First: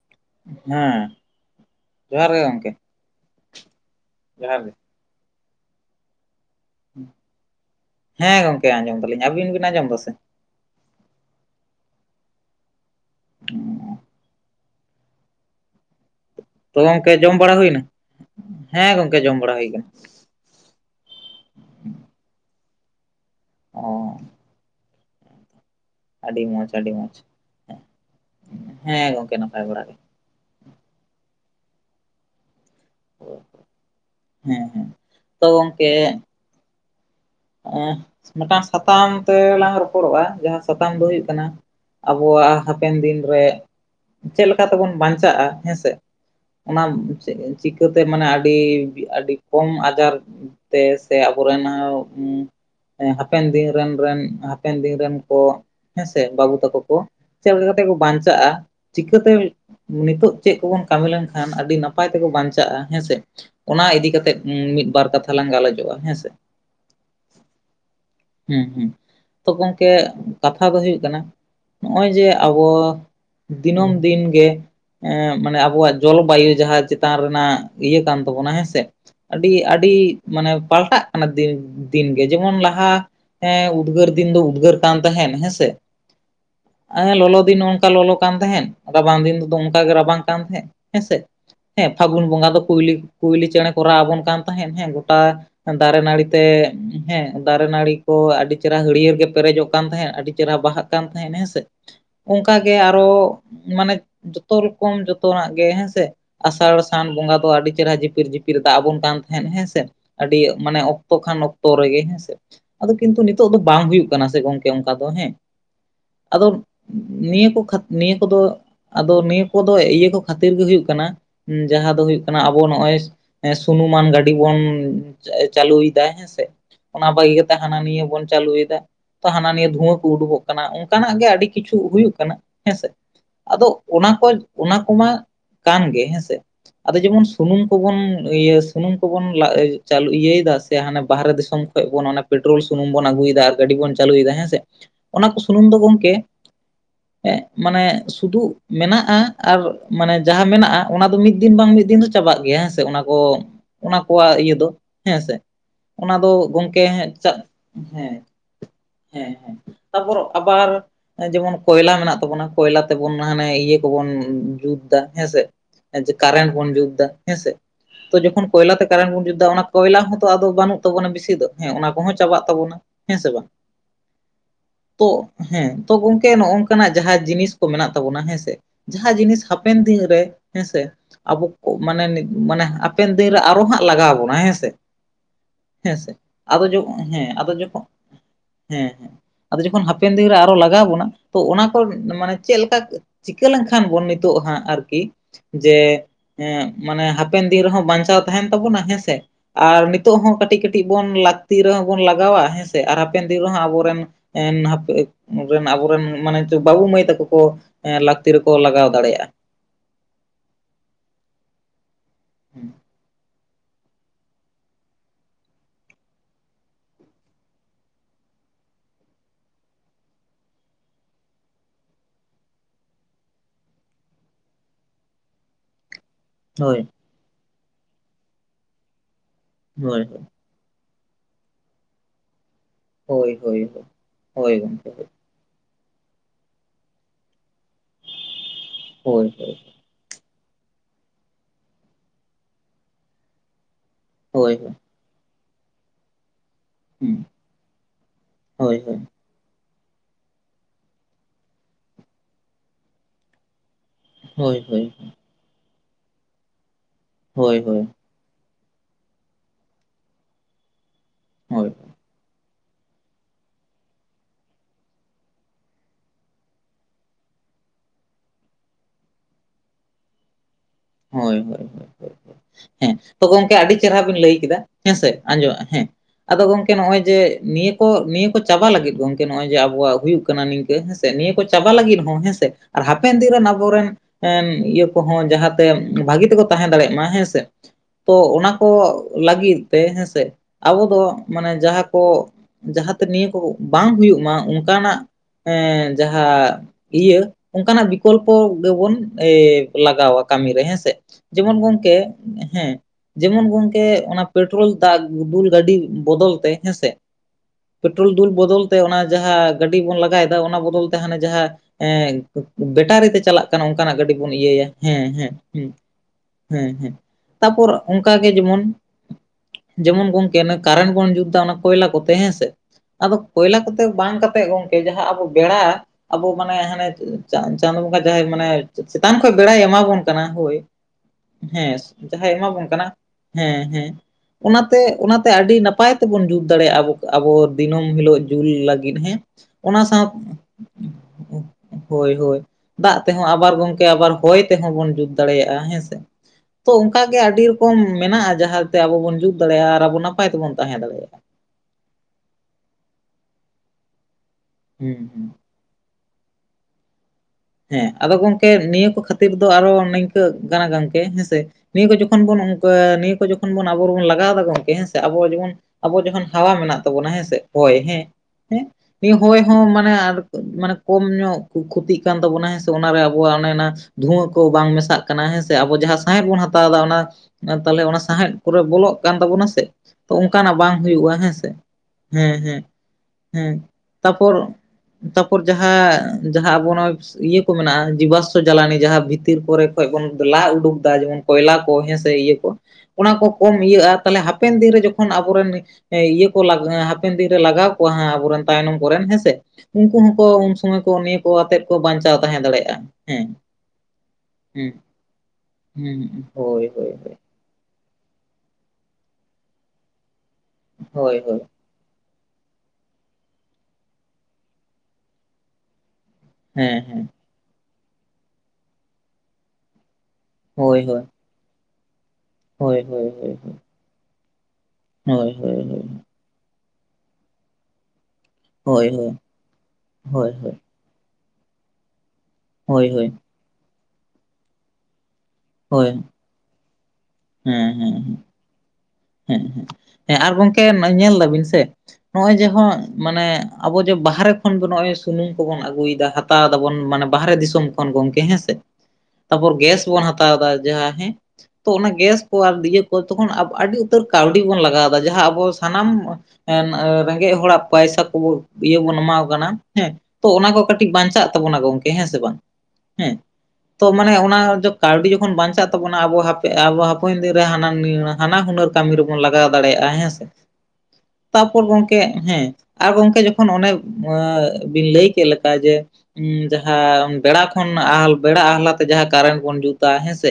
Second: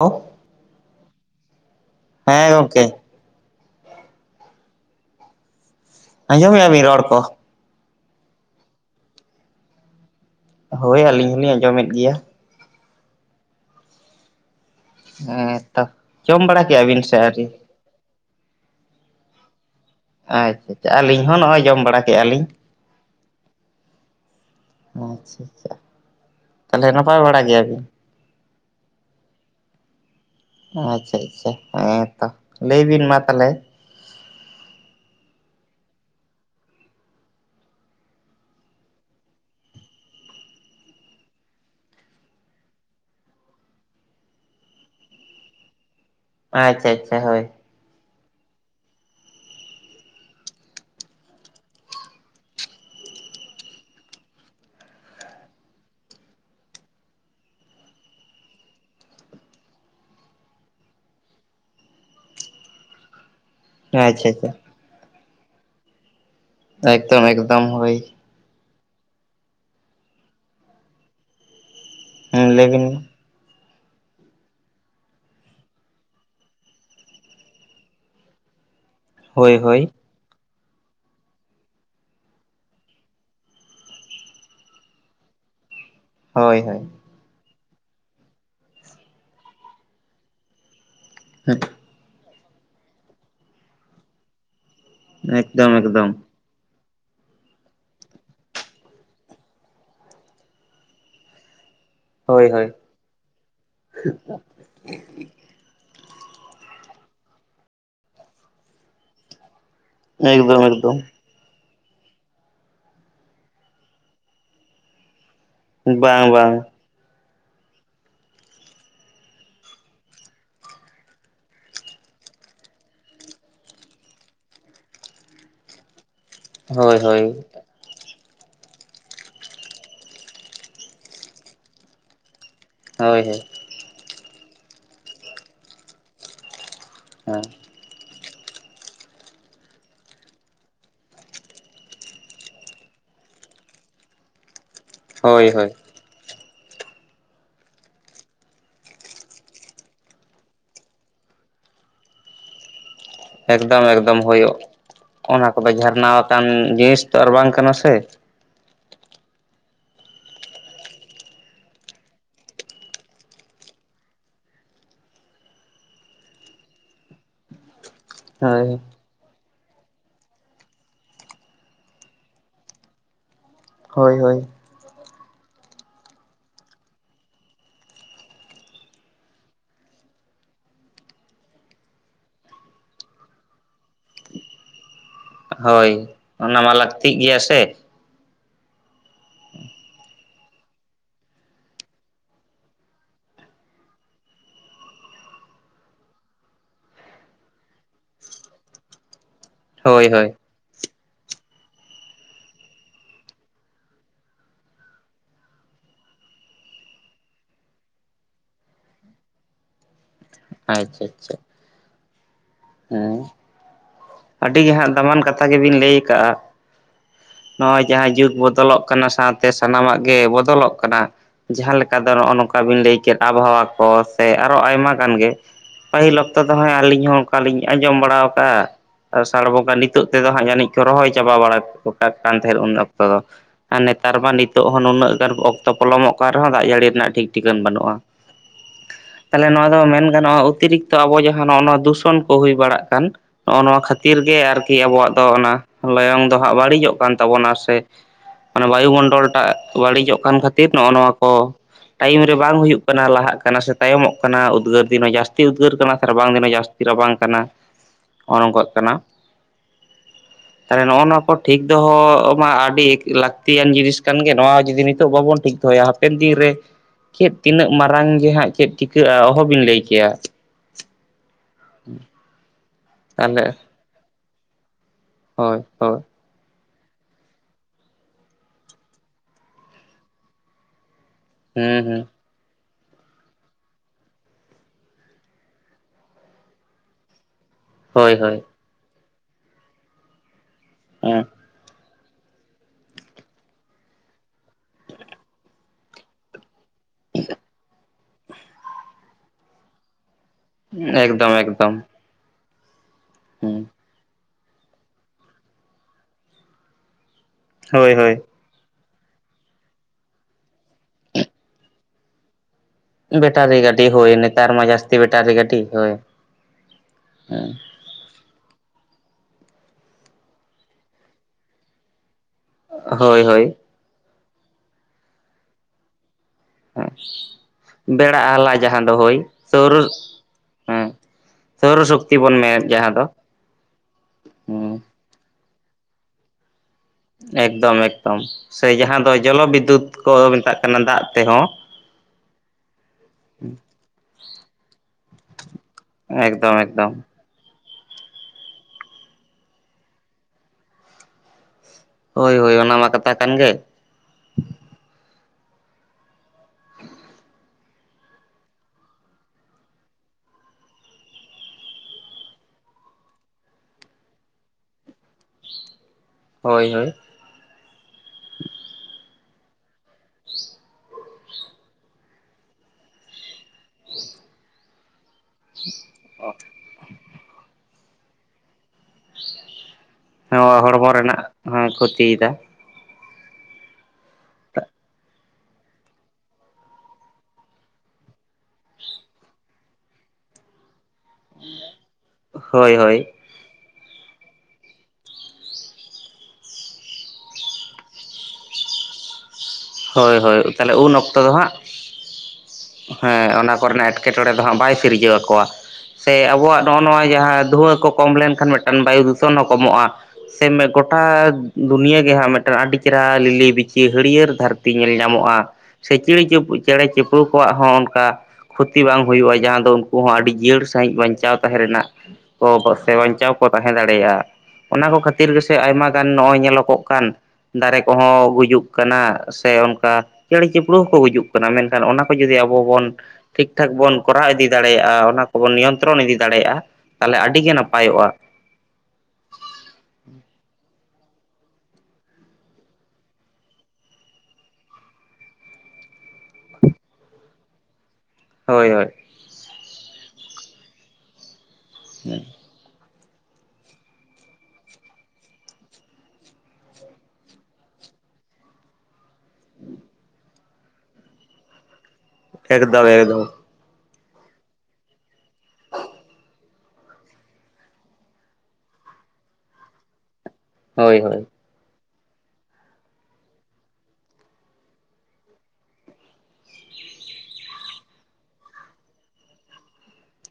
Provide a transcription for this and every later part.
ᱚᱦ [unintelligible] ᱦᱮᱸ, ᱡᱚᱦᱟᱨ ᱜᱮ ᱦᱮᱸ ᱜᱚᱢᱠᱮ ᱾ ᱜᱚᱝᱠᱮ ᱡᱚᱦᱟᱨ ᱜᱮ ᱾ ᱟᱸᱡᱚ ᱢᱮᱜᱼᱟ ᱵᱤᱱ ᱨᱚᱲ ᱠᱚ? ᱦᱮᱸ ᱜᱚᱝᱠᱮ ᱟᱸᱡᱚᱢ ᱫᱟᱞᱤᱧ ᱾ ᱟᱹᱵᱤᱱ ᱵᱤᱱ ᱟᱸᱡᱚᱢ ᱫᱟᱥᱮ? ᱦᱳᱭ ᱟᱹᱞᱤᱧ ᱦᱚᱞᱤᱧ ᱟᱸᱡᱚᱢᱮᱫ ᱜᱮᱭᱟ ᱾ [unintelligible] ᱦᱮᱸ ᱛᱚ ᱾ ᱛᱚ ᱜᱚᱝᱠᱮ ᱡᱚᱢ ᱵᱟᱲᱟ ᱦᱩᱭᱱᱟ? ᱦᱮᱸ ᱜᱚᱝᱠᱮ ᱡᱚᱢ ᱵᱟᱲᱟ ᱦᱩᱭ ᱠᱟᱱᱟ ᱾ ᱟᱪᱪᱷᱟ ᱟᱪᱪᱷᱟ, ᱟᱹᱞᱤᱧ ᱦᱚᱸ ᱱᱚᱜᱼᱚᱭ ᱡᱚᱢ ᱵᱟᱲᱟ ᱠᱮᱫ ᱟᱞᱤᱧ ᱾ ᱚ, ᱟᱪᱪᱷᱟ ᱟᱪᱪᱷᱟ, ᱟᱹᱰᱤ ᱢᱚᱸᱡᱽ ᱛᱟᱦᱚᱞᱮ ᱟᱹᱰᱤ ᱢᱚᱸᱡᱽ ᱱᱟᱯᱟᱭ ᱵᱟᱲᱟ ᱜᱮᱭᱟ ᱵᱤᱱ? ᱦᱮᱸ ᱜᱚᱝᱠᱮ ᱱᱟᱯᱟᱭ ᱵᱟᱲᱟ ᱜᱮ ᱾ ᱟᱪᱪᱷᱟ ᱟᱪᱪᱷᱟ ᱦᱮᱸ ᱛᱚ, ᱞᱟᱹᱭ ᱵᱤᱱ ᱢᱟ ᱛᱟᱦᱚᱞᱮ ᱾ ᱦᱮᱸ, ᱛᱚ ᱜᱚᱝᱠᱮᱼᱼ ᱢᱤᱫᱴᱟᱝ ᱥᱟᱛᱟᱢ ᱛᱮᱞᱟᱝ ᱨᱚᱯᱚᱲᱚᱜᱼᱟ, ᱡᱟᱦᱟᱸ ᱥᱟᱛᱟᱢ ᱫᱚ ᱦᱩᱭᱩᱜ ᱠᱟᱱᱟᱼᱼ ᱟᱵᱚᱣᱟᱜ ᱦᱟᱯᱮᱱ ᱫᱤᱱᱨᱮ ᱪᱮᱫ ᱞᱮᱠᱟ ᱛᱮᱵᱚᱱ ᱵᱟᱧᱪᱟᱜᱼᱟ ᱦᱮᱸᱥᱮ ᱾ ᱚᱱᱟ ᱟᱪᱪᱷᱟ ᱟᱪᱪᱷᱟ ᱦᱳᱭ [unintelligible] ᱪᱤᱠᱟᱹᱛᱮ ᱢᱟᱱᱮ ᱟᱹᱰᱤ, ᱟᱹᱰᱤ ᱠᱚᱢ ᱟᱡᱟᱨ ᱛᱮ ᱥᱮ ᱟᱵᱚᱨᱮᱱ ᱱᱚᱜᱼᱚᱭᱼᱼ ᱦᱩᱸ ᱦᱟᱯᱮᱱ ᱫᱤᱱ ᱨᱮᱱ ᱨᱮᱱ ᱦᱟᱯᱮᱱ ᱫᱤᱱ ᱨᱮᱱ ᱠᱚᱼᱼ ᱦᱮᱸᱥᱮ ᱵᱟᱹᱵᱩ ᱛᱟᱠᱚ ᱠᱚ ᱪᱮᱫ ᱞᱮᱠᱟ ᱠᱟᱛᱮ ᱠᱚ ᱵᱟᱧᱪᱟᱜᱼᱟ ᱪᱤᱠᱟᱹᱛᱮᱼᱼ ᱱᱤᱛᱚᱜ ᱪᱮᱫ ᱠᱚᱵᱚᱱ ᱠᱟᱹᱢᱤ ᱞᱮᱱᱠᱷᱟᱱ ᱟᱹᱰᱤ ᱱᱟᱯᱟᱭ ᱛᱮᱠᱚ ᱵᱟᱧᱪᱟᱜᱼᱟ ᱦᱮᱸᱥᱮ ᱾ ᱚᱱᱟ ᱤᱫᱤ ᱟᱪᱪᱷᱟ ᱠᱟᱛᱮᱜ ᱟᱪᱪᱷᱟ ᱢᱤᱫ ᱵᱟᱨ ᱠᱟᱛᱷᱟ ᱞᱟᱝ ᱜᱟᱞᱚᱡᱚᱜᱼᱟ ᱦᱮᱸ ᱥᱮ ᱾ ᱮᱠᱫᱚᱢ ᱮᱠᱫᱚᱢ ᱦᱳᱭ ᱾ ᱦᱮᱸ ᱦᱩᱸ, ᱛᱚ ᱜᱚᱝᱠᱮ ᱠᱟᱛᱷᱟ ᱫᱚ ᱦᱩᱭᱩᱜ ᱠᱟᱱᱟᱼᱼ ᱱᱚᱜᱼᱚᱭ ᱡᱮ ᱦᱮᱸ ᱞᱟᱹᱭ ᱟᱵᱚ ᱵᱤᱱ ᱢᱟ᱾ ᱫᱤᱱᱟᱹᱢ ᱫᱤᱱᱜ ᱜᱮᱼᱼ ᱮᱸ ᱢᱟᱱᱮ ᱟᱵᱚᱣᱟᱜ ᱡᱚᱞᱵᱟᱭᱩ ᱡᱟᱦᱟᱸ ᱪᱮᱛᱟᱱ ᱨᱮᱱᱟᱜ ᱤᱭᱟᱹ ᱠᱟᱱ ᱛᱟᱵᱚᱱᱟ ᱦᱮᱸ ᱥᱮ ᱾ ᱟᱹᱰᱤ ᱦᱳᱭ ᱦᱳᱭ ᱟᱹᱰᱤ ᱢᱟᱱᱮ ᱯᱟᱞᱴᱟᱜ ᱠᱟᱱᱟ ᱫᱤᱱ ᱼᱼ ᱫᱤᱱ ᱜᱮ ᱡᱮᱢᱚᱱ ᱞᱟᱦᱟ ᱩᱫᱽᱜᱟᱹᱨ ᱫᱤᱱ ᱫᱚ ᱩᱫᱽᱜᱟᱹᱨ ᱠᱟᱱ ᱛᱟᱸᱦᱮᱱ ᱦᱮᱸᱥᱮ ᱾ ᱦᱚᱭ ᱦᱚᱭ ᱾ ᱦᱮᱸ ᱞᱚᱞᱚ ᱫᱤᱱ ᱦᱚᱸ ᱚᱱᱠᱟ ᱞᱚᱞᱚ ᱠᱟᱱ ᱛᱟᱦᱮᱸᱫ, ᱨᱟᱵᱟᱝ ᱫᱤᱱ ᱦᱚᱸᱛᱚ ᱚᱱᱠᱟ ᱜᱮ ᱨᱟᱵᱟᱝ ᱠᱟᱱ ᱛᱟᱦᱮᱸᱫ ᱾ ᱦᱮᱸᱥᱮ ᱦᱮᱸ ᱯᱷᱟᱹᱜᱩᱱ ᱵᱚᱸᱜᱟ ᱫᱚ ᱠᱩᱭᱞᱤ ᱠᱩᱭᱞᱤ ᱪᱮᱬᱮ ᱠᱚ ᱨᱟᱜ ᱟᱵᱚᱱ ᱠᱟᱱ ᱛᱟᱦᱮᱸᱫ ᱦᱮᱸ ᱥᱮ ᱾ ᱮᱠᱫᱚᱢ ᱟᱨ ᱫᱟᱨᱮ ᱮᱠᱫᱚᱢ ᱱᱟᱹᱲᱤᱼᱼ ᱛᱮ ᱦᱮᱸ ᱫᱟᱨᱮ ᱱᱟᱹᱲᱤ ᱠᱚ ᱟᱹᱰᱤ ᱪᱮᱦᱨᱟ ᱦᱟᱹᱨᱭᱟᱹᱲ ᱜᱮ ᱯᱮᱨᱮᱡᱚᱜ ᱠᱟᱱ ᱛᱟᱦᱮᱸᱫ, ᱟᱹᱰᱤ ᱪᱮᱦᱨᱟ ᱵᱟᱦᱟᱜ ᱠᱟᱱ ᱛᱟᱦᱮᱸᱫ ᱦᱮᱸ ᱥᱮ ᱾ ᱦᱳᱭ ᱦᱳᱭ ᱚᱱᱠᱟᱜᱮ ᱟᱨᱚ, ᱢᱟᱱᱮ ᱡᱚᱛᱚ ᱨᱚᱠᱚᱢ ᱡᱚᱛᱚᱣᱟᱜ ᱜᱮ ᱦᱮᱸᱥᱮᱼᱼ ᱟᱥᱟᱲ ᱥᱟᱱ ᱵᱚᱸᱜᱟ ᱫᱚ ᱟᱹᱰᱤ ᱪᱮᱦᱨᱟ ᱡᱤᱯᱤᱨ ᱡᱤᱯᱤᱨ ᱫᱟᱜ ᱟᱵᱚᱱ ᱠᱟᱱ ᱛᱟᱦᱮᱸᱫ ᱦᱮᱸ ᱥᱮ ᱟᱹᱰᱤ ᱮᱠᱫᱚᱢ ᱢᱟᱱᱮᱼᱼ ᱮᱠᱫᱚᱢ ᱚ ᱠᱷᱟᱱ ᱚᱠᱛᱚ ᱨᱮᱜᱮ, ᱟᱫᱚ ᱠᱤᱱᱛᱩ ᱱᱤᱛᱚᱜ ᱫᱚ ᱵᱟᱝ ᱦᱩᱭᱩᱜ ᱠᱟᱱᱟ ᱥᱮ ᱜᱚᱝᱠᱮ ᱚᱱᱠᱟ ᱫᱚ ᱦᱮᱸᱼᱼ ᱵᱟᱝ ᱵᱟᱝ ᱾ ᱱᱤᱭᱟᱹ ᱠᱚ ᱠᱷᱟ ᱱᱤᱭᱟᱹ ᱠᱚᱫᱚᱼᱼ ᱟᱫᱚ ᱱᱤᱭᱟᱹ ᱠᱚᱫᱚ ᱤᱭᱟᱹ ᱠᱚ ᱠᱷᱟᱹᱛᱤᱨ ᱜᱮ ᱦᱩᱭᱩᱜ ᱠᱟᱱᱟ, ᱡᱟᱦᱟᱸ ᱫᱚ ᱦᱩᱭᱩᱜ ᱠᱟᱱᱟ ᱟᱵᱚ ᱱᱚᱜᱼᱚᱭᱼᱼ ᱮ ᱥᱩᱱᱩᱢᱟᱱ ᱜᱟᱹᱰᱤ ᱵᱚᱱ ᱪᱟ ᱪᱟᱞᱩᱭ ᱦᱮᱸ ᱥᱮ ᱦᱳᱭ ᱚᱱᱟ ᱦᱳᱭ ᱵᱟᱹᱜᱤ ᱠᱟᱛᱮ ᱦᱟᱱᱟ ᱱᱤᱭᱟᱹ ᱵᱚᱱ ᱪᱟᱹᱞᱩᱭᱮᱫᱟ ᱛᱚ ᱦᱟᱱᱟ ᱱᱤᱭᱟᱹ ᱫᱷᱩᱣᱟᱹ ᱠᱚ ᱩᱰᱩᱠᱚᱜ ᱠᱟᱱᱟ ᱚᱱᱠᱟᱱᱟᱜ ᱜᱮ ᱟᱹᱰᱤ ᱠᱤᱪᱷᱩ ᱦᱩᱭᱩᱜ ᱠᱟᱱᱟ ᱦᱮᱸᱥᱮ᱾ ᱦᱳᱭ ᱦᱳᱭ᱾ ᱟᱫᱚ ᱚᱱᱟ ᱠᱚ ᱚᱱᱟ ᱠᱚᱢᱟ ᱠᱟᱱ ᱜᱮ ᱦᱮᱸᱥᱮ ᱟᱫᱚ ᱡᱮᱢᱚᱱ ᱥᱩᱱᱩᱢ ᱠᱚᱵᱚᱱ ᱤᱭᱟᱹ ᱥᱩᱱᱩᱢ ᱠᱚᱵᱚᱱ ᱪᱟᱹᱩ ᱤᱭᱟᱹᱭᱫᱟ ᱥᱮ, ᱥᱮ ᱦᱟᱱᱮ ᱵᱟᱦᱨᱮ ᱫᱤᱥᱚᱢ ᱠᱷᱚᱱ ᱵᱚᱱ ᱚᱱᱟ ᱯᱮᱴᱨᱳᱞ ᱥᱩᱱᱩᱢ ᱵᱚᱱ ᱟᱹᱜᱩᱭᱮᱫᱟ ᱟᱨ ᱜᱟᱹᱰᱤ ᱵᱚᱱ ᱪᱟᱹᱞᱩᱭᱮᱫᱟ ᱦᱮᱸ ᱥᱮ, ᱚᱱᱟ ᱠᱚ ᱦᱳᱭ ᱥᱩᱱᱩᱢ ᱦᱳᱭ ᱫᱚ ᱜᱚᱢᱠᱮ ᱢᱟᱱᱮ ᱥᱩᱫᱩᱜ ᱢᱮᱱᱟᱜᱼᱟ ᱟᱨ ᱢᱟᱱᱮ ᱡᱟᱦᱟᱸ ᱢᱮᱱᱟᱜᱼᱟ ᱚᱱᱟ ᱫᱚ ᱢᱤᱫ ᱫᱤᱱ ᱵᱟᱝ ᱢᱤᱫ ᱫᱤᱱ ᱫᱚ ᱪᱟᱵᱟᱜ ᱜᱮᱭᱟ ᱦᱮᱸ ᱥᱮ ᱚᱱᱟ ᱠᱚ ᱮᱠᱫᱚᱢ ᱚᱱᱟ ᱮᱠᱫᱚᱢ ᱠᱚᱣᱟᱜ ᱤᱭᱟᱹ ᱦᱳᱭᱳᱜ ᱫᱚ ᱦᱮᱸ ᱥᱮ ᱚᱱᱟ ᱠᱚᱫᱚ ᱚᱱᱟ ᱡᱷᱟᱨᱱᱟ ᱫᱚ ᱟᱠᱟᱱ ᱜᱚᱝᱠᱮ ᱡᱤᱱᱤᱥ ᱛᱚ ᱟᱨ ᱪᱟᱜ ᱵᱟᱝ ᱠᱟᱱᱟ ᱥᱮ ᱦᱮᱸ ᱦᱮᱸ ᱦᱮᱸ, ᱛᱟᱨᱯᱚᱨ ᱟᱵᱟᱨ ᱡᱮᱢᱚᱱ ᱠᱚᱭᱞᱟ ᱢᱮᱱᱟᱜ ᱛᱟᱵᱚᱱᱟ ᱠᱚᱭᱞᱟ ᱛᱮᱵᱚᱱ ᱦᱟᱱᱮ ᱤᱭᱟᱹ ᱠᱚᱵᱚᱱ ᱡᱩᱛ ᱫᱟ ᱦᱮᱸᱥᱮ, ᱠᱟᱨᱮᱱᱴ ᱵᱚᱱ ᱡᱩᱛ ᱫᱟ ᱦᱮᱸᱥᱮ ᱛᱚ ᱡᱚᱠᱷᱚᱱ ᱦᱳᱭ ᱠᱚᱭᱞᱟᱛᱮ ᱠᱟᱨᱮᱱᱴ ᱵᱚᱱ ᱡᱩᱛ ᱫᱟ ᱚᱱᱟ ᱠᱚᱭᱞᱟ ᱦᱚᱸ ᱛᱚ ᱟᱫᱚ ᱵᱟᱹᱱᱩᱜ ᱛᱟᱵᱚᱱᱟ ᱵᱮᱥᱤ ᱫᱚ ᱦᱮᱸ ᱚᱱᱟ ᱠᱚᱦᱚᱸ ᱪᱟᱵᱟᱜ ᱛᱟᱵᱚᱱᱟ ᱦᱮᱸ ᱥᱮ ᱵᱟᱝ, ᱦᱳᱭ ᱦᱳᱭ᱾ ᱛᱚ ᱦᱮᱸ ᱛᱚ ᱜᱚᱝᱠᱮ ᱱᱚᱜ ᱱᱚᱝᱠᱟ ᱱᱟᱜ ᱡᱟᱦᱟᱸ ᱡᱤᱱᱤᱥ ᱠᱚ ᱢᱮᱱᱟᱜ ᱛᱟᱵᱚᱱᱟ ᱦᱮᱸ ᱥᱮ, ᱡᱟᱦᱟᱸ ᱡᱤᱱᱤᱥ ᱦᱟᱯᱮᱱ ᱫᱤᱱ ᱨᱮ ᱦᱮᱸᱥᱮ ᱟᱵᱚ ᱠᱚ ᱢᱟᱱᱮ ᱢᱟᱱᱮ ᱦᱟᱯᱮᱱ ᱫᱤᱱ ᱨᱮ ᱟᱨᱚ ᱦᱟᱸᱜ ᱞᱟᱜᱟᱣ ᱵᱚᱱᱟ ᱦᱮᱸᱥᱮ, ᱦᱳᱭ ᱦᱮᱸ ᱥᱮ ᱚᱱᱟ ᱟᱫᱚ ᱢᱟ ᱡᱚᱠᱷᱚᱱ ᱞᱟᱹᱠᱛᱤᱜ ᱦᱮᱸ ᱜᱮᱭᱟ ᱟᱫᱚ ᱥᱮ ᱡᱚᱠᱷᱚᱱ ᱦᱮᱸ ᱦᱮᱸ, ᱟᱫᱚ ᱡᱚᱠᱷᱚᱱ ᱦᱟᱯᱮᱱ ᱫᱤᱱ ᱨᱮ ᱟᱨᱚ ᱞᱟᱜᱟᱣ ᱟᱵᱚᱱᱟ ᱛᱚ ᱚᱱᱟ ᱠᱚ ᱢᱟᱱᱮ ᱪᱮᱫ ᱞᱮᱠᱟ ᱪᱤᱠᱟᱹ ᱞᱮᱱᱠᱷᱟᱱ ᱵᱚᱱ ᱱᱤᱛᱚᱜ ᱦᱟᱸᱜ ᱟᱨᱠᱤ ᱡᱮ ᱢᱟᱱᱮ ᱦᱟᱯᱮᱱ ᱫᱤᱱ ᱨᱮᱦᱚᱸ ᱵᱟᱧᱪᱟᱣ ᱛᱟᱦᱮᱱ ᱛᱟᱵᱚᱱᱟ ᱦᱮᱸᱥᱮ ᱟᱨ ᱦᱳᱭ ᱱᱤᱛᱚᱜ ᱦᱳᱭ ᱦᱚᱸ ᱠᱟᱹᱴᱤᱡ ᱠᱟᱹᱴᱤᱡ ᱵᱚᱱ ᱞᱟᱹᱠᱛᱤ ᱨᱮᱦᱚᱸ ᱵᱚᱱ ᱞᱟᱜᱟᱣᱟ ᱦᱮᱸᱥᱮ ᱟᱨ ᱦᱟᱯᱮᱱ ᱫᱤᱱ ᱨᱮᱦᱚᱸ ᱟᱵᱚᱨᱮᱱ ᱦᱟᱯᱨᱮᱱ ᱟᱵᱚᱨᱮᱱ ᱢᱟᱱᱮ ᱵᱟᱹᱵᱩ ᱢᱟᱹᱭ ᱛᱟᱠᱚ ᱠᱚ [inaudible] ᱞᱟᱹᱠᱛᱤ ᱨᱮᱠᱚ ᱞᱟᱜᱟᱣ ᱫᱟᱲᱮᱭᱟᱜᱼᱟ᱾ ᱟᱪᱪᱷᱟ ᱟᱪᱪᱷᱟ᱾ [unintelligible] ᱦᱮᱸ ᱟᱹᱰᱤ ᱜᱮ ᱦᱟᱸᱜ ᱫᱟᱢᱟᱱ ᱠᱟᱛᱷᱟ ᱜᱮᱵᱤᱱ ᱞᱟᱹᱭ ᱠᱟᱜ-ᱟ, ᱱᱚᱜ-ᱚᱭ ᱡᱟᱦᱟᱸ ᱡᱩᱜᱽ ᱵᱚᱫᱚᱞᱚᱜ ᱠᱟᱱᱟ ᱥᱟᱶᱛᱮ ᱥᱟᱱᱟᱢᱟᱜ ᱜᱮ ᱵᱚᱫᱚᱞᱚᱜ ᱠᱟᱱᱟ᱾ ᱡᱟᱦᱟᱸ ᱞᱮᱠᱟ ᱫᱚ ᱱᱚᱜ-ᱚ ᱱᱚᱝᱠᱟ ᱵᱤᱱ ᱞᱟᱹᱭ ᱠᱮᱫ ᱟᱵᱚᱦᱟᱣᱟ ᱠᱚ ᱥᱮ ᱟᱨᱚ ᱟᱭᱢᱟ ᱜᱟᱱ ᱜᱮ, ᱯᱟᱹᱦᱤᱞ ᱚᱠᱛᱚ ᱫᱚ ᱦᱟᱸᱜ ᱦᱳᱭ ᱟᱹᱞᱤᱧ ᱦᱚᱸ ᱚᱱᱠᱟᱞᱤᱧ ᱟᱸᱡᱚᱢ ᱵᱟᱲᱟ ᱠᱟᱜ-ᱟ᱾ ᱟᱥᱟᱲ ᱵᱚᱸᱜᱟ ᱦᱳᱭ ᱱᱤᱛᱚᱜ ᱛᱮᱫᱚ ᱦᱟᱸᱜ ᱡᱟᱹᱱᱤᱡ ᱠᱚ ᱨᱚᱦᱚᱭ ᱪᱟᱵᱟ ᱵᱟᱲᱟᱜ ᱠᱟᱱ ᱛᱟᱦᱮᱸᱫ ᱩᱱᱚᱠ ᱛᱚ ᱫᱚ ᱦᱳᱭ ᱦᱳᱭ ᱟᱨ ᱦᱳᱭ ᱱᱮᱛᱟᱨ ᱢᱟ ᱦᱳᱭ ᱱᱤᱛᱚᱜ ᱦᱚᱸ ᱜᱚᱢᱠᱮ ᱱᱩᱱᱟᱹᱜ ᱜᱟᱱ ᱚᱠ ᱛᱚ ᱯᱚᱞᱚᱢᱚᱜ ᱠᱟᱱ ᱨᱮᱦᱚᱸ ᱫᱟᱜ ᱡᱟᱹᱲᱤ ᱨᱮᱱᱟᱜ ᱴᱷᱤᱠ ᱴᱷᱤᱠᱟᱹᱱ ᱵᱟᱹᱱᱩᱜᱼᱟ᱾ ᱦᱳᱭ ᱛᱟᱦᱚᱞᱮ ᱱᱚᱣᱟ ᱫᱚ ᱢᱮᱱ ᱜᱟᱱᱚᱜ-ᱟ ᱚᱛᱤᱨᱤᱠᱛ ᱛᱚ ᱟᱵᱚ ᱡᱟᱦᱟᱸ ᱱᱚᱜ-ᱚ ᱱᱚᱣᱟ ᱫᱩᱥᱚᱱ ᱠᱚ ᱦᱩᱭ ᱵᱟᱲᱟᱜ ᱠᱟᱱ ᱱᱚᱜ-ᱚ ᱱᱚᱣᱟ ᱠᱷᱟᱹᱛᱤᱨ ᱜᱮ ᱦᱳᱭ ᱦᱳᱭ ᱟᱨᱠᱤ ᱟᱵᱚᱣᱟᱜ ᱫᱚ ᱚᱱᱟ ᱞᱟᱭᱚᱝ ᱫᱚ ᱦᱟᱸᱜ ᱵᱟᱹᱲᱤᱡᱚᱜ ᱠᱟᱱ ᱛᱟᱵᱚᱱᱟ ᱥᱮ ᱢᱟᱱᱮ ᱦᱳᱭ ᱦᱳᱭ ᱵᱟᱭᱩᱢᱚᱱᱰᱚᱞ ᱴᱟᱜ ᱵᱟᱹᱲᱤᱡᱚᱜ ᱠᱟᱱ ᱠᱷᱟᱹᱛᱤᱨ ᱱᱚᱜ-ᱚ ᱱᱚᱣᱟ ᱠᱚ ᱴᱟᱭᱤᱢ ᱨᱮ ᱵᱟᱝ ᱦᱩᱭᱩᱜ ᱠᱟᱱᱟ ᱞᱟᱦᱟᱜ ᱠᱟᱱᱟ ᱥᱮ ᱛᱟᱭᱚᱢᱚᱜ ᱦᱳᱭ ᱠᱟᱱᱟ ᱦᱳᱭ ᱩᱫᱽᱜᱟᱹᱨ ᱦᱳᱭ ᱫᱤᱱ ᱦᱚᱸ ᱡᱟᱹᱥᱛᱤ ᱩᱫᱽᱜᱟᱹᱨ ᱠᱟᱱᱟ ᱨᱟᱵᱟᱝ ᱫᱤᱱ ᱦᱚᱸ ᱡᱟᱹᱥᱛᱤ ᱨᱟᱵᱟᱝ ᱠᱟᱱᱟ ᱦᱳᱭ ᱦᱳᱭ ᱱᱚᱜ-ᱚ ᱱᱚᱝᱠᱟ, ᱠᱟᱱᱟ ᱛᱟᱦᱚᱞᱮ ᱱᱚᱜ-ᱚ ᱱᱚᱣᱟ ᱠᱚ ᱴᱷᱤᱠ ᱦᱳᱭ ᱫᱚᱦᱚ ᱢᱟ ᱟᱹᱰᱤ ᱞᱟᱹᱠᱛᱤ ᱞᱟᱹᱠᱛᱤᱭᱟᱱ ᱡᱤᱱᱤᱥ ᱠᱟᱱ ᱜᱮ ᱱᱚᱣᱟ ᱦᱚ ᱡᱩᱫᱤ ᱱᱤᱛᱚᱜ ᱵᱟᱵᱚᱱ ᱴᱷᱤᱠ ᱫᱚᱦᱚᱭᱟ ᱦᱟᱯᱮᱱ ᱫᱤᱱ ᱨᱮ ᱪᱮᱫ ᱛᱤᱱᱟᱹᱜ ᱢᱟᱨᱟᱝ ᱜᱮᱦᱟᱸᱜ ᱪᱮᱫ ᱪᱤᱠᱟᱹᱜᱼᱟ ᱚᱦᱚᱵᱤᱱ ᱞᱟᱹᱭ ᱠᱮᱭᱟ᱾ ᱦᱳᱭ ᱦᱳᱭ ᱦᱳᱭ ᱦᱮᱸ ᱛᱚ ᱛᱟᱦᱚᱞᱮ ᱜᱚᱢᱠᱮ ᱟᱹᱰᱤ ᱪᱮᱨᱦᱟ ᱵᱤᱱ ᱞᱟᱹᱭ ᱠᱮᱫᱟ ᱦᱮᱸ ᱥᱮ, ᱦᱳᱭ ᱟᱸᱡᱚ-ᱟ ᱦᱮᱸ᱾ ᱦᱳᱭ ᱟᱫᱚ ᱜᱚᱝᱠᱮ ᱱᱚᱜ-ᱚᱭ ᱡᱮ ᱱᱤᱭᱟᱹ ᱠᱚ ᱱᱤᱭᱟᱹ ᱠᱚ ᱪᱟᱵᱟ ᱞᱟᱹᱜᱤᱫ ᱜᱚᱝᱠᱮ ᱱᱚᱜᱼᱚᱭ ᱡᱮ ᱟᱵᱚᱣᱟᱜ ᱦᱩᱭᱩᱜ ᱠᱟᱱᱟ ᱱᱤᱝᱠᱟᱹ ᱦᱮᱸᱥᱮ ᱱᱤᱭᱟᱹ ᱠᱚ ᱪᱟᱵᱟ ᱦᱩᱸ ᱞᱟᱹᱜᱤᱫ ᱦᱩᱸ ᱦᱚᱸ ᱦᱮᱸ ᱥᱮ ᱟᱨ ᱦᱟᱯᱮᱱ ᱫᱤᱱ ᱨᱮᱱ ᱟᱵᱚᱨᱮᱱ ᱤᱭᱟᱹ ᱠᱚᱦᱚᱸ ᱡᱟᱦᱟᱸ ᱛᱮ ᱵᱷᱟᱹᱜᱤ ᱛᱮᱠᱚ ᱛᱟᱦᱮᱸ ᱫᱟᱲᱮᱭᱟᱜ ᱢᱟ ᱦᱮᱸ ᱥᱮ ᱦᱳᱭ ᱛᱚ ᱦᱳᱭ ᱚᱱᱟ ᱠᱚ ᱞᱟᱹᱜᱤᱫ ᱛᱮ ᱦᱮᱸ ᱥᱮ᱾ ᱟᱵᱚ ᱫᱚ ᱦᱮᱸ ᱢᱟᱱᱮ ᱡᱟᱦᱟᱸ ᱠᱚ ᱡᱟᱦᱟᱸᱛᱮ ᱱᱤᱭᱟᱹ ᱠᱚ ᱵᱟᱝ ᱦᱩᱭᱩᱜ ᱢᱟ ᱚᱝᱠᱟᱱᱟᱜ ᱮᱸ ᱡᱟᱦᱟᱸ ᱤᱭᱟᱹ ᱚᱝᱠᱟᱱᱟᱜ ᱵᱤᱠᱚᱞᱯᱚ ᱜᱮᱵᱚᱱ ᱮᱻ ᱞᱟᱜᱟᱣᱟ ᱠᱟᱹᱢᱤ ᱨᱮ ᱦᱮᱸᱥᱮ᱾ ᱮᱠᱫᱚᱢ ᱡᱮᱢᱚᱱ ᱮᱠᱫᱚᱢ ᱜᱚᱝᱠᱮ ᱦᱮᱸ, ᱡᱮᱢᱚᱱ ᱦᱩᱸ ᱜᱚᱝᱠᱮ ᱚᱱᱟ ᱯᱮᱴᱨᱳᱞ ᱫᱟᱜ ᱫᱩᱞ ᱜᱟᱰᱤ ᱵᱚᱫᱚᱞ ᱛᱮ ᱦᱮᱸ ᱥᱮ ᱦᱳᱭ ᱦᱳᱭ ᱯᱮᱴᱨᱳᱞ ᱫᱩᱞ ᱵᱚᱫᱚᱞ ᱛᱚ, ᱚᱱᱟ ᱡᱟᱦᱟᱸ ᱜᱟᱹᱰᱤ ᱵᱚᱱ ᱞᱟᱜᱟᱭᱫᱟ ᱚᱱᱟ ᱵᱚᱫᱚᱞᱛᱮ ᱦᱟᱱᱮ ᱡᱟᱦᱟᱸ ᱮᱸᱻ [unintelligible] ᱵᱮᱴᱟᱨᱤ ᱛᱮ ᱪᱟᱞᱟᱜ ᱠᱟᱱᱟ ᱜᱟᱹᱰᱤ ᱚᱝᱠᱟᱱᱟᱜ ᱦᱳᱭ ᱜᱟᱰᱤ ᱵᱚᱱ ᱱᱮᱛᱟᱨ ᱢᱟ ᱤᱭᱟᱹᱭᱟ ᱡᱟᱹᱥᱛᱤ ᱦᱮᱸ ᱦᱮᱸ ᱵᱮᱴᱟᱨᱤ ᱜᱟᱹᱰᱤ ᱦᱩᱸ, ᱦᱳᱭ ᱦᱩᱸ ᱦᱩᱸ ᱦᱮᱸ ᱛᱟᱯᱚᱨ ᱚᱝᱠᱟ ᱜᱮ ᱡᱮᱢᱚᱱ, ᱡᱮᱢᱚᱱ ᱜᱚᱝᱠᱮ ᱚᱱᱮ ᱠᱟᱨᱮᱱ ᱵᱚᱱ ᱡᱩᱛᱫᱟ ᱚᱱᱟ ᱠᱚᱭᱞᱟ ᱠᱚᱛᱮ ᱦᱮᱸ ᱥᱮ᱾ ᱦᱳᱭ ᱟᱫᱚ ᱦᱳᱭ ᱠᱚᱭᱞᱟ ᱠᱚᱛᱮ ᱵᱟᱝ ᱠᱟᱛᱮᱫ ᱜᱚᱢᱠᱮ ᱡᱟᱦᱟᱸ ᱟᱵᱚ ᱵᱮᱲᱟ ᱟᱵᱚ ᱢᱟᱱᱮ ᱦᱟᱱᱮ ᱪᱟᱸ, ᱪᱟᱸ, ᱪᱟᱸᱫᱚ ᱵᱚᱸᱜᱟ ᱡᱟᱦᱟᱸᱭ ᱵᱮᱲᱟ ᱢᱟᱱᱮ ᱟᱦᱞᱟ ᱡᱟᱦᱟᱸ ᱫᱚ ᱪᱮᱛᱟᱱ ᱦᱳᱭ ᱠᱷᱚᱡ ᱵᱮᱲᱟᱭ ᱮᱢᱟ ᱥᱳᱨᱚ ᱵᱚᱱ ᱠᱟᱱᱟ ᱦᱳᱭ, ᱦᱮᱸ ᱦᱮᱸ ᱥᱳᱨᱚ ᱥᱚᱠᱛᱤ ᱡᱟᱦᱟᱸᱭ ᱵᱚᱱ ᱮᱢᱟᱵᱚᱱ ᱢᱮᱱ ᱠᱟᱱᱟ ᱡᱟᱦᱟᱸ ᱫᱚ ᱦᱮᱸ ᱦᱮᱸ ᱚᱱᱟᱛᱮ ᱦᱮᱸ ᱚᱱᱟᱛᱮ ᱟᱹᱰᱤ ᱱᱟᱯᱟᱭ ᱛᱮᱵᱚᱱ ᱡᱩᱛ ᱫᱟᱲᱮᱭᱟᱜ-ᱟ ᱟᱵᱚ᱾ ᱟᱵᱚ ᱮᱠᱫᱚᱢ ᱫᱤᱱᱟᱹᱢ ᱮᱠᱫᱚᱢ ᱦᱤᱞᱳᱜ ᱡᱩᱞ ᱥᱮ ᱞᱟᱹᱜᱤᱫ ᱡᱟᱦᱟᱸ ᱫᱚ ᱦᱮᱸ, ᱡᱚᱞᱚ ᱚᱱᱟ ᱵᱤᱫᱽᱫᱩᱛ ᱥᱟᱶ ᱠᱚ ᱢᱮᱛᱟᱜ ᱠᱟᱱᱟ ᱫᱟᱜ ᱛᱮᱦᱚᱸ ᱦᱳᱭ ᱦᱳᱭ ᱫᱟᱜ ᱛᱮᱦᱚᱸ ᱟᱵᱟᱨ ᱜᱚᱝᱠᱮ ᱟᱵᱟᱨ ᱦᱚᱭ ᱛᱮᱦᱚᱸ ᱵᱚᱱ ᱡᱩᱛ ᱫᱟᱲᱮᱭᱟᱜ-ᱟ ᱦᱮᱸᱥ ᱮᱠᱫᱚᱢ ᱮᱠᱫᱚᱢ᱾ ᱤᱭᱟᱹ ᱟᱹᱰᱤ ᱨᱚᱠᱚᱢ ᱢᱮᱱᱟᱜ-ᱟ ᱡᱟᱦᱟᱸᱛᱮ ᱟᱵᱚ ᱵᱚᱱ ᱡᱩᱛ ᱫᱟᱲᱮᱭᱟᱜ-ᱟ ᱟᱨ ᱟᱵᱚ ᱱᱟᱯᱟᱭ ᱛᱮᱵᱚᱱ ᱛᱟᱦᱮᱸ ᱫᱟᱲᱮᱭᱟᱜ-ᱟ᱾ ᱦᱳᱭ ᱦᱳᱭ ᱚᱱᱟ ᱢᱟ ᱠᱟᱛᱷᱟ ᱠᱟᱱ ᱜᱮ᱾ ᱦᱩᱸ ᱦᱩᱸ᱾ ᱦᱮᱸ ᱟᱫᱚ ᱜᱚᱝᱠᱮ ᱱᱤᱭᱟᱹ ᱠᱚ ᱠᱷᱟᱛᱤᱨ ᱫᱚ ᱟᱨᱚ ᱱᱤᱝᱠᱟᱹᱜ ᱠᱟᱱᱟ ᱜᱚᱝᱠᱮ ᱦᱮᱸ ᱥᱮ᱾ ᱱᱤᱭᱟᱹ ᱠᱚ ᱡᱚᱠᱷᱚᱱ ᱵᱚᱱ ᱚᱝᱠᱟ ᱱᱤᱭᱟᱹ ᱠᱚ ᱡᱚᱠᱷᱚᱱ ᱵᱚᱱ ᱟᱵᱚᱱ ᱞᱟᱜᱟᱣᱫᱟ ᱜᱚᱝᱠᱮ ᱦᱮᱸ ᱥᱮ ᱟᱵᱚ ᱡᱮᱢᱚᱱ ᱟᱵᱚ ᱡᱚᱠᱷᱚᱱ ᱦᱟᱣᱟ ᱦᱳᱭ ᱢᱮᱱᱟᱜ ᱦᱳᱭ ᱛᱟᱵᱚᱱᱟ ᱦᱮᱸ ᱥᱮ᱾ ᱦᱚᱭ ᱦᱮᱸ, ᱦᱮᱸ ᱱᱤᱭᱟᱹ ᱦᱚᱭ ᱦᱚᱸ ᱢᱟᱱᱮ ᱢᱟᱱᱮ ᱠᱚᱢ ᱧᱚᱜ ᱠᱷᱚᱛᱤᱜ ᱠᱟᱱ ᱛᱟᱵᱚᱱᱟ ᱦᱮᱸ ᱥᱮ ᱚᱱᱟᱨᱮ ᱟᱵᱚᱣᱟᱜ ᱚᱱᱮ ᱚᱱᱟ ᱫᱷᱩᱣᱟᱹ ᱠᱚ ᱵᱟᱝ ᱢᱮᱥᱟᱜ ᱠᱟᱱᱟ ᱦᱮᱸ ᱥᱮ᱾ ᱟᱵᱚ ᱡᱟᱦᱟᱸ ᱥᱟᱸᱦᱮᱫ ᱵᱚᱱ ᱦᱟᱛᱟᱣᱫᱟ ᱚᱱᱟ ᱛᱟᱦᱞᱮ ᱚᱱᱟ ᱥᱟᱦᱮᱫ ᱠᱚᱨᱮ ᱵᱚᱞᱚᱜ ᱠᱟᱱ ᱛᱟᱵᱚᱱᱟ ᱥᱮ ᱛᱚ ᱚᱱᱠᱟᱱᱟᱜ ᱵᱟᱝ ᱦᱚᱲᱢᱚ ᱦᱩᱭᱩᱜ-ᱟ ᱨᱮᱱᱟᱜ ᱦᱮᱸ ᱥᱮ ᱦᱚᱸᱭ ᱠᱷᱚᱛᱤᱭᱮᱫᱟ ᱦᱮᱸ ᱦᱮᱸ ᱦᱮᱸ᱾ ᱛᱟᱯᱚᱨ, ᱛᱟᱯᱚᱨ ᱡᱟᱦᱟᱸ ᱡᱟᱦᱟᱸ ᱟᱵᱚ ᱱᱚᱜ-ᱚᱭ ᱤᱭᱟᱹ ᱠᱚ ᱢᱮᱱᱟᱜ-ᱟ ᱡᱤᱵᱟᱥᱥᱚ ᱡᱟᱞᱟᱱᱤ ᱡᱟᱦᱟᱸ ᱵᱷᱤᱛᱤᱨ ᱠᱚᱨᱮ ᱠᱷᱚᱱ ᱵᱚᱱ ᱞᱟ ᱩᱰᱩᱠᱫᱟ ᱡᱮᱢᱚᱱ ᱠᱚᱭᱞᱟ ᱠᱚ ᱦᱮᱸ ᱥᱮ ᱤᱭᱟᱹ ᱠᱚ ᱦᱳᱭ ᱦᱳᱭ ᱚᱱᱟ ᱠᱚ ᱠᱚᱢ ᱤᱭᱟᱹᱜ-ᱟ, ᱛᱟᱦᱞᱮ ᱦᱟᱯᱮᱱ ᱫᱤᱱ ᱨᱮ ᱡᱚᱠᱷᱚᱱ ᱟᱵᱚᱨᱮᱱ ᱮᱸ, ᱤᱭᱟᱹ ᱠᱚ ᱞᱟᱜᱽ ᱦᱟᱯᱮᱱ ᱫᱤᱱ ᱨᱮ ᱞᱟᱜᱟᱣ ᱠᱚᱣᱟ ᱦᱟᱸᱜ ᱟᱵᱚᱨᱮᱱ ᱛᱟᱭᱱᱚᱢ ᱠᱚᱨᱮᱱ ᱦᱮᱸ ᱥᱮ᱾ ᱦᱳᱭ ᱦᱳᱭ ᱛᱟᱦᱞᱮ ᱩᱱ ᱚᱠᱛᱚ ᱫᱚ ᱦᱟᱸᱜ ᱟᱛᱮᱫ ᱠᱚ ᱵᱟᱧᱪᱟᱣ ᱛᱟᱦᱮᱸ ᱫᱟᱲᱮᱭᱟᱜᱼᱟ ᱦᱮᱸ ᱚᱱᱟ ᱠᱚᱨᱮᱱᱟᱜ ᱮᱴᱠᱮᱴᱚᱬᱮ ᱫᱚ ᱦᱟᱸᱜ ᱦᱩᱸ ᱵᱟᱭ ᱥᱤᱨᱡᱟᱹᱣᱟᱠᱚᱣᱟ᱾ ᱦᱩᱸ ᱥᱮ ᱦᱳᱭ ᱟᱵᱚᱣᱟᱜ ᱱᱚᱜ-ᱚ ᱦᱳᱭ ᱱᱚᱣᱟ ᱡᱟᱦᱟᱸ ᱫᱷᱩᱶᱟᱹ ᱠᱚ ᱠᱚᱢ ᱞᱮᱱ ᱠᱷᱟᱱ ᱢᱤᱫᱴᱟᱱ ᱵᱟᱭᱩ ᱫᱩᱥᱚᱱ ᱦᱚᱸ ᱠᱚᱢᱚᱜ-ᱟ ᱥᱮ ᱦᱳᱭ ᱜᱚᱴᱟ ᱦᱳᱭ ᱫᱩᱱᱭᱟᱹ ᱜᱮ ᱦᱟᱸᱜ ᱢᱤᱫᱴᱟᱱ ᱟᱹᱰᱤ ᱪᱮᱦᱨᱟ ᱞᱤᱞᱤ ᱵᱤᱪᱤ ᱦᱟᱹᱲᱭᱟᱹᱨ ᱫᱷᱟᱹᱨᱛᱤ ᱧᱮᱞ ᱧᱟᱢᱚᱜ-ᱟ᱾ ᱥᱮ ᱪᱤᱲᱤ ᱪᱤᱯᱩ, ᱦᱮᱸ ᱪᱮᱬᱮ ᱦᱮᱸ ᱪᱤᱯᱨᱩ ᱠᱚᱣᱟᱜ ᱦᱚᱸ ᱚᱱᱠᱟ ᱠᱷᱚᱛᱤ ᱵᱟᱝ ᱦᱩᱭᱩᱜ-ᱟ ᱡᱟᱦᱟᱸ ᱫᱚ ᱩᱱᱠᱩ ᱦᱚᱸ ᱟᱹᱰᱤᱼᱼ ᱡᱤᱭᱟᱹᱲ ᱦᱳᱭ ᱥᱟᱺᱦᱤᱡ ᱦᱳᱭ ᱵᱟᱧᱪᱟᱣ ᱛᱟᱦᱮᱸ ᱨᱮᱱᱟᱜ ᱠᱚ ᱦᱳᱭ ᱥᱮ ᱦᱳᱭ ᱵᱟᱧᱪᱟᱣ ᱠᱚ ᱛᱟᱦᱮᱸ ᱫᱟᱲᱮᱭᱟᱜ-ᱟ᱾ ᱚᱱᱟ ᱠᱚ ᱠᱷᱟᱛᱤᱨ ᱦᱳᱭ ᱜᱮᱥᱮ ᱦᱳᱭ ᱦᱳᱭ ᱟᱭᱢᱟ ᱜᱟᱱ ᱱᱚᱜ-ᱚᱭ ᱧᱮᱞᱚᱜᱚᱜ ᱠᱟᱱ ᱫᱟᱨᱮ ᱠᱚᱦᱚᱸ ᱜᱩᱡᱩᱜ ᱦᱳᱭ ᱦᱳᱭ ᱠᱟᱱᱟ᱾ ᱥᱮ ᱚᱱᱠᱟ ᱦᱳᱭ ᱪᱮᱬᱮ ᱦᱳᱭ ᱪᱤᱯᱲᱩ ᱦᱚᱸᱠᱚ ᱜᱩᱡᱩᱜ ᱠᱟᱱᱟ ᱢᱮᱱᱠᱷᱟᱱ ᱚᱱᱟ ᱠᱚ ᱡᱩᱫᱤ ᱟᱵᱚ ᱵᱚᱱ ᱦᱳᱭ ᱦᱳᱭ ᱦᱳᱭ ᱴᱷᱤᱠ ᱴᱷᱟᱠ ᱵᱚᱱ ᱠᱚᱨᱟᱣ ᱤᱫᱤ ᱫᱟᱲᱮᱭᱟᱜ-ᱟ, ᱚᱱᱟ ᱠᱚᱵᱚᱱ ᱦᱳᱭ ᱱᱤᱭᱚᱱᱛᱨᱚᱱ ᱤᱫᱤ ᱫᱟᱲᱮᱭᱟᱜᱼᱟ ᱛᱟᱦᱞᱮ ᱟᱹᱰᱤᱜᱮ ᱱᱟᱯᱟᱭᱚᱜ-ᱟ᱾ ᱦᱩᱸ ᱦᱩᱸ ᱟᱨ ᱜᱚᱝᱠᱮ ᱱᱚᱜ ᱧᱮᱞ ᱫᱟᱵᱤᱱ ᱥᱮ᱾ ᱱᱚᱜ-ᱚᱭ ᱡᱮ ᱦᱚᱸᱜ ᱢᱟᱱᱮ ᱟᱵᱚ ᱡᱮ ᱵᱟᱦᱨᱮ ᱠᱷᱚᱱ ᱫᱚ ᱱᱚᱜ-ᱚᱭ ᱥᱩᱱᱩᱢ ᱠᱚᱵᱚᱱ ᱟᱹᱜᱩᱭᱫᱟ ᱦᱟᱛ ᱦᱟᱛᱟᱣ ᱫᱟᱵᱚᱱ, ᱢᱟᱱᱮ ᱵᱟᱦᱨᱮ ᱫᱤᱥᱚᱢ ᱠᱷᱚᱱ ᱜᱚᱢᱠᱮ ᱦᱮᱸᱥᱮ, ᱦᱳᱭ ᱦᱳᱭ ᱛᱟᱯᱚᱨ ᱜᱮᱥ ᱵᱚᱱ ᱦᱟᱛᱟᱣ ᱫᱟ ᱡᱟᱦᱟᱸ, ᱦᱮᱸ ᱛᱚ ᱚᱱᱟ ᱜᱮᱥ ᱠᱚ ᱟᱨ ᱤᱭᱟᱹ ᱠᱚ, ᱛᱚᱠᱷᱚᱱ ᱟᱹᱰᱤ ᱩᱛᱟᱹᱨ ᱠᱟᱹᱣᱰᱤ ᱵᱚᱱ ᱞᱟᱜᱟᱣ ᱫᱟ, ᱡᱟᱦᱟᱸ ᱟᱵᱚ ᱥᱟᱱᱟᱢ ᱮᱱ ᱨᱮᱸᱜᱮᱡ ᱦᱚᱲᱟᱜ ᱯᱟᱭᱥᱟ ᱠᱚ, ᱤᱭᱟᱹ ᱵᱚᱱ ᱮᱢᱟ ᱠᱟᱱᱟ ᱦᱮᱸ ᱛᱚ ᱚᱱᱟ ᱠᱚ ᱠᱟᱹᱴᱤᱡ ᱵᱟᱧᱪᱟᱜ ᱛᱟᱵᱚᱱᱟ, ᱜᱚᱢᱠᱮ ᱦᱮᱸ ᱥᱮ ᱵᱟᱝ ᱮᱠᱫᱚᱢ ᱦᱮᱸ? ᱮᱠᱫᱚᱢ ᱛᱚ ᱢᱟᱱᱮ ᱚᱱᱟ ᱠᱟᱹᱣᱰᱤ ᱡᱚᱠᱷᱚᱱ ᱵᱟᱧᱪᱟᱜ ᱛᱟᱵᱚᱱᱟ, ᱟᱵᱚ ᱟᱵᱚ ᱦᱟᱯᱚᱱ ᱫᱤᱱ ᱨᱮ, ᱦᱟᱱᱟ ᱱᱩᱱᱟᱹᱜ ᱦᱟᱱᱟ ᱦᱩᱱᱟᱹᱨᱼᱼ ᱠᱟᱢᱤ ᱨᱮᱵᱚᱱ ᱞᱟᱜᱟᱣ ᱫᱟᱲᱮᱭᱟᱜᱼᱟ ᱦᱮᱸ ᱥᱮ? ᱦᱳᱭ, ᱦᱳᱭ᱾ ᱛᱟᱯᱚᱨ ᱜᱚᱢᱠᱮ ᱦᱮᱸ, ᱟᱨ ᱜᱚᱢᱠᱮ ᱡᱚᱠᱷᱚᱱ ᱚᱱᱮ ᱵᱤᱱ ᱞᱟᱹᱭ ᱠᱮᱫ ᱞᱮᱠᱟ ᱡᱮ ᱡᱟᱦᱟᱸ ᱵᱮᱲᱟ ᱠᱷᱚᱱ, ᱵᱮᱲᱟ ᱟᱦᱞᱟᱛᱮ ᱡᱟᱦᱟᱸ ᱠᱟᱨᱮᱱᱴ ᱵᱚᱱ ᱡᱩᱛᱟ ᱦᱮᱸᱥᱮᱼᱼ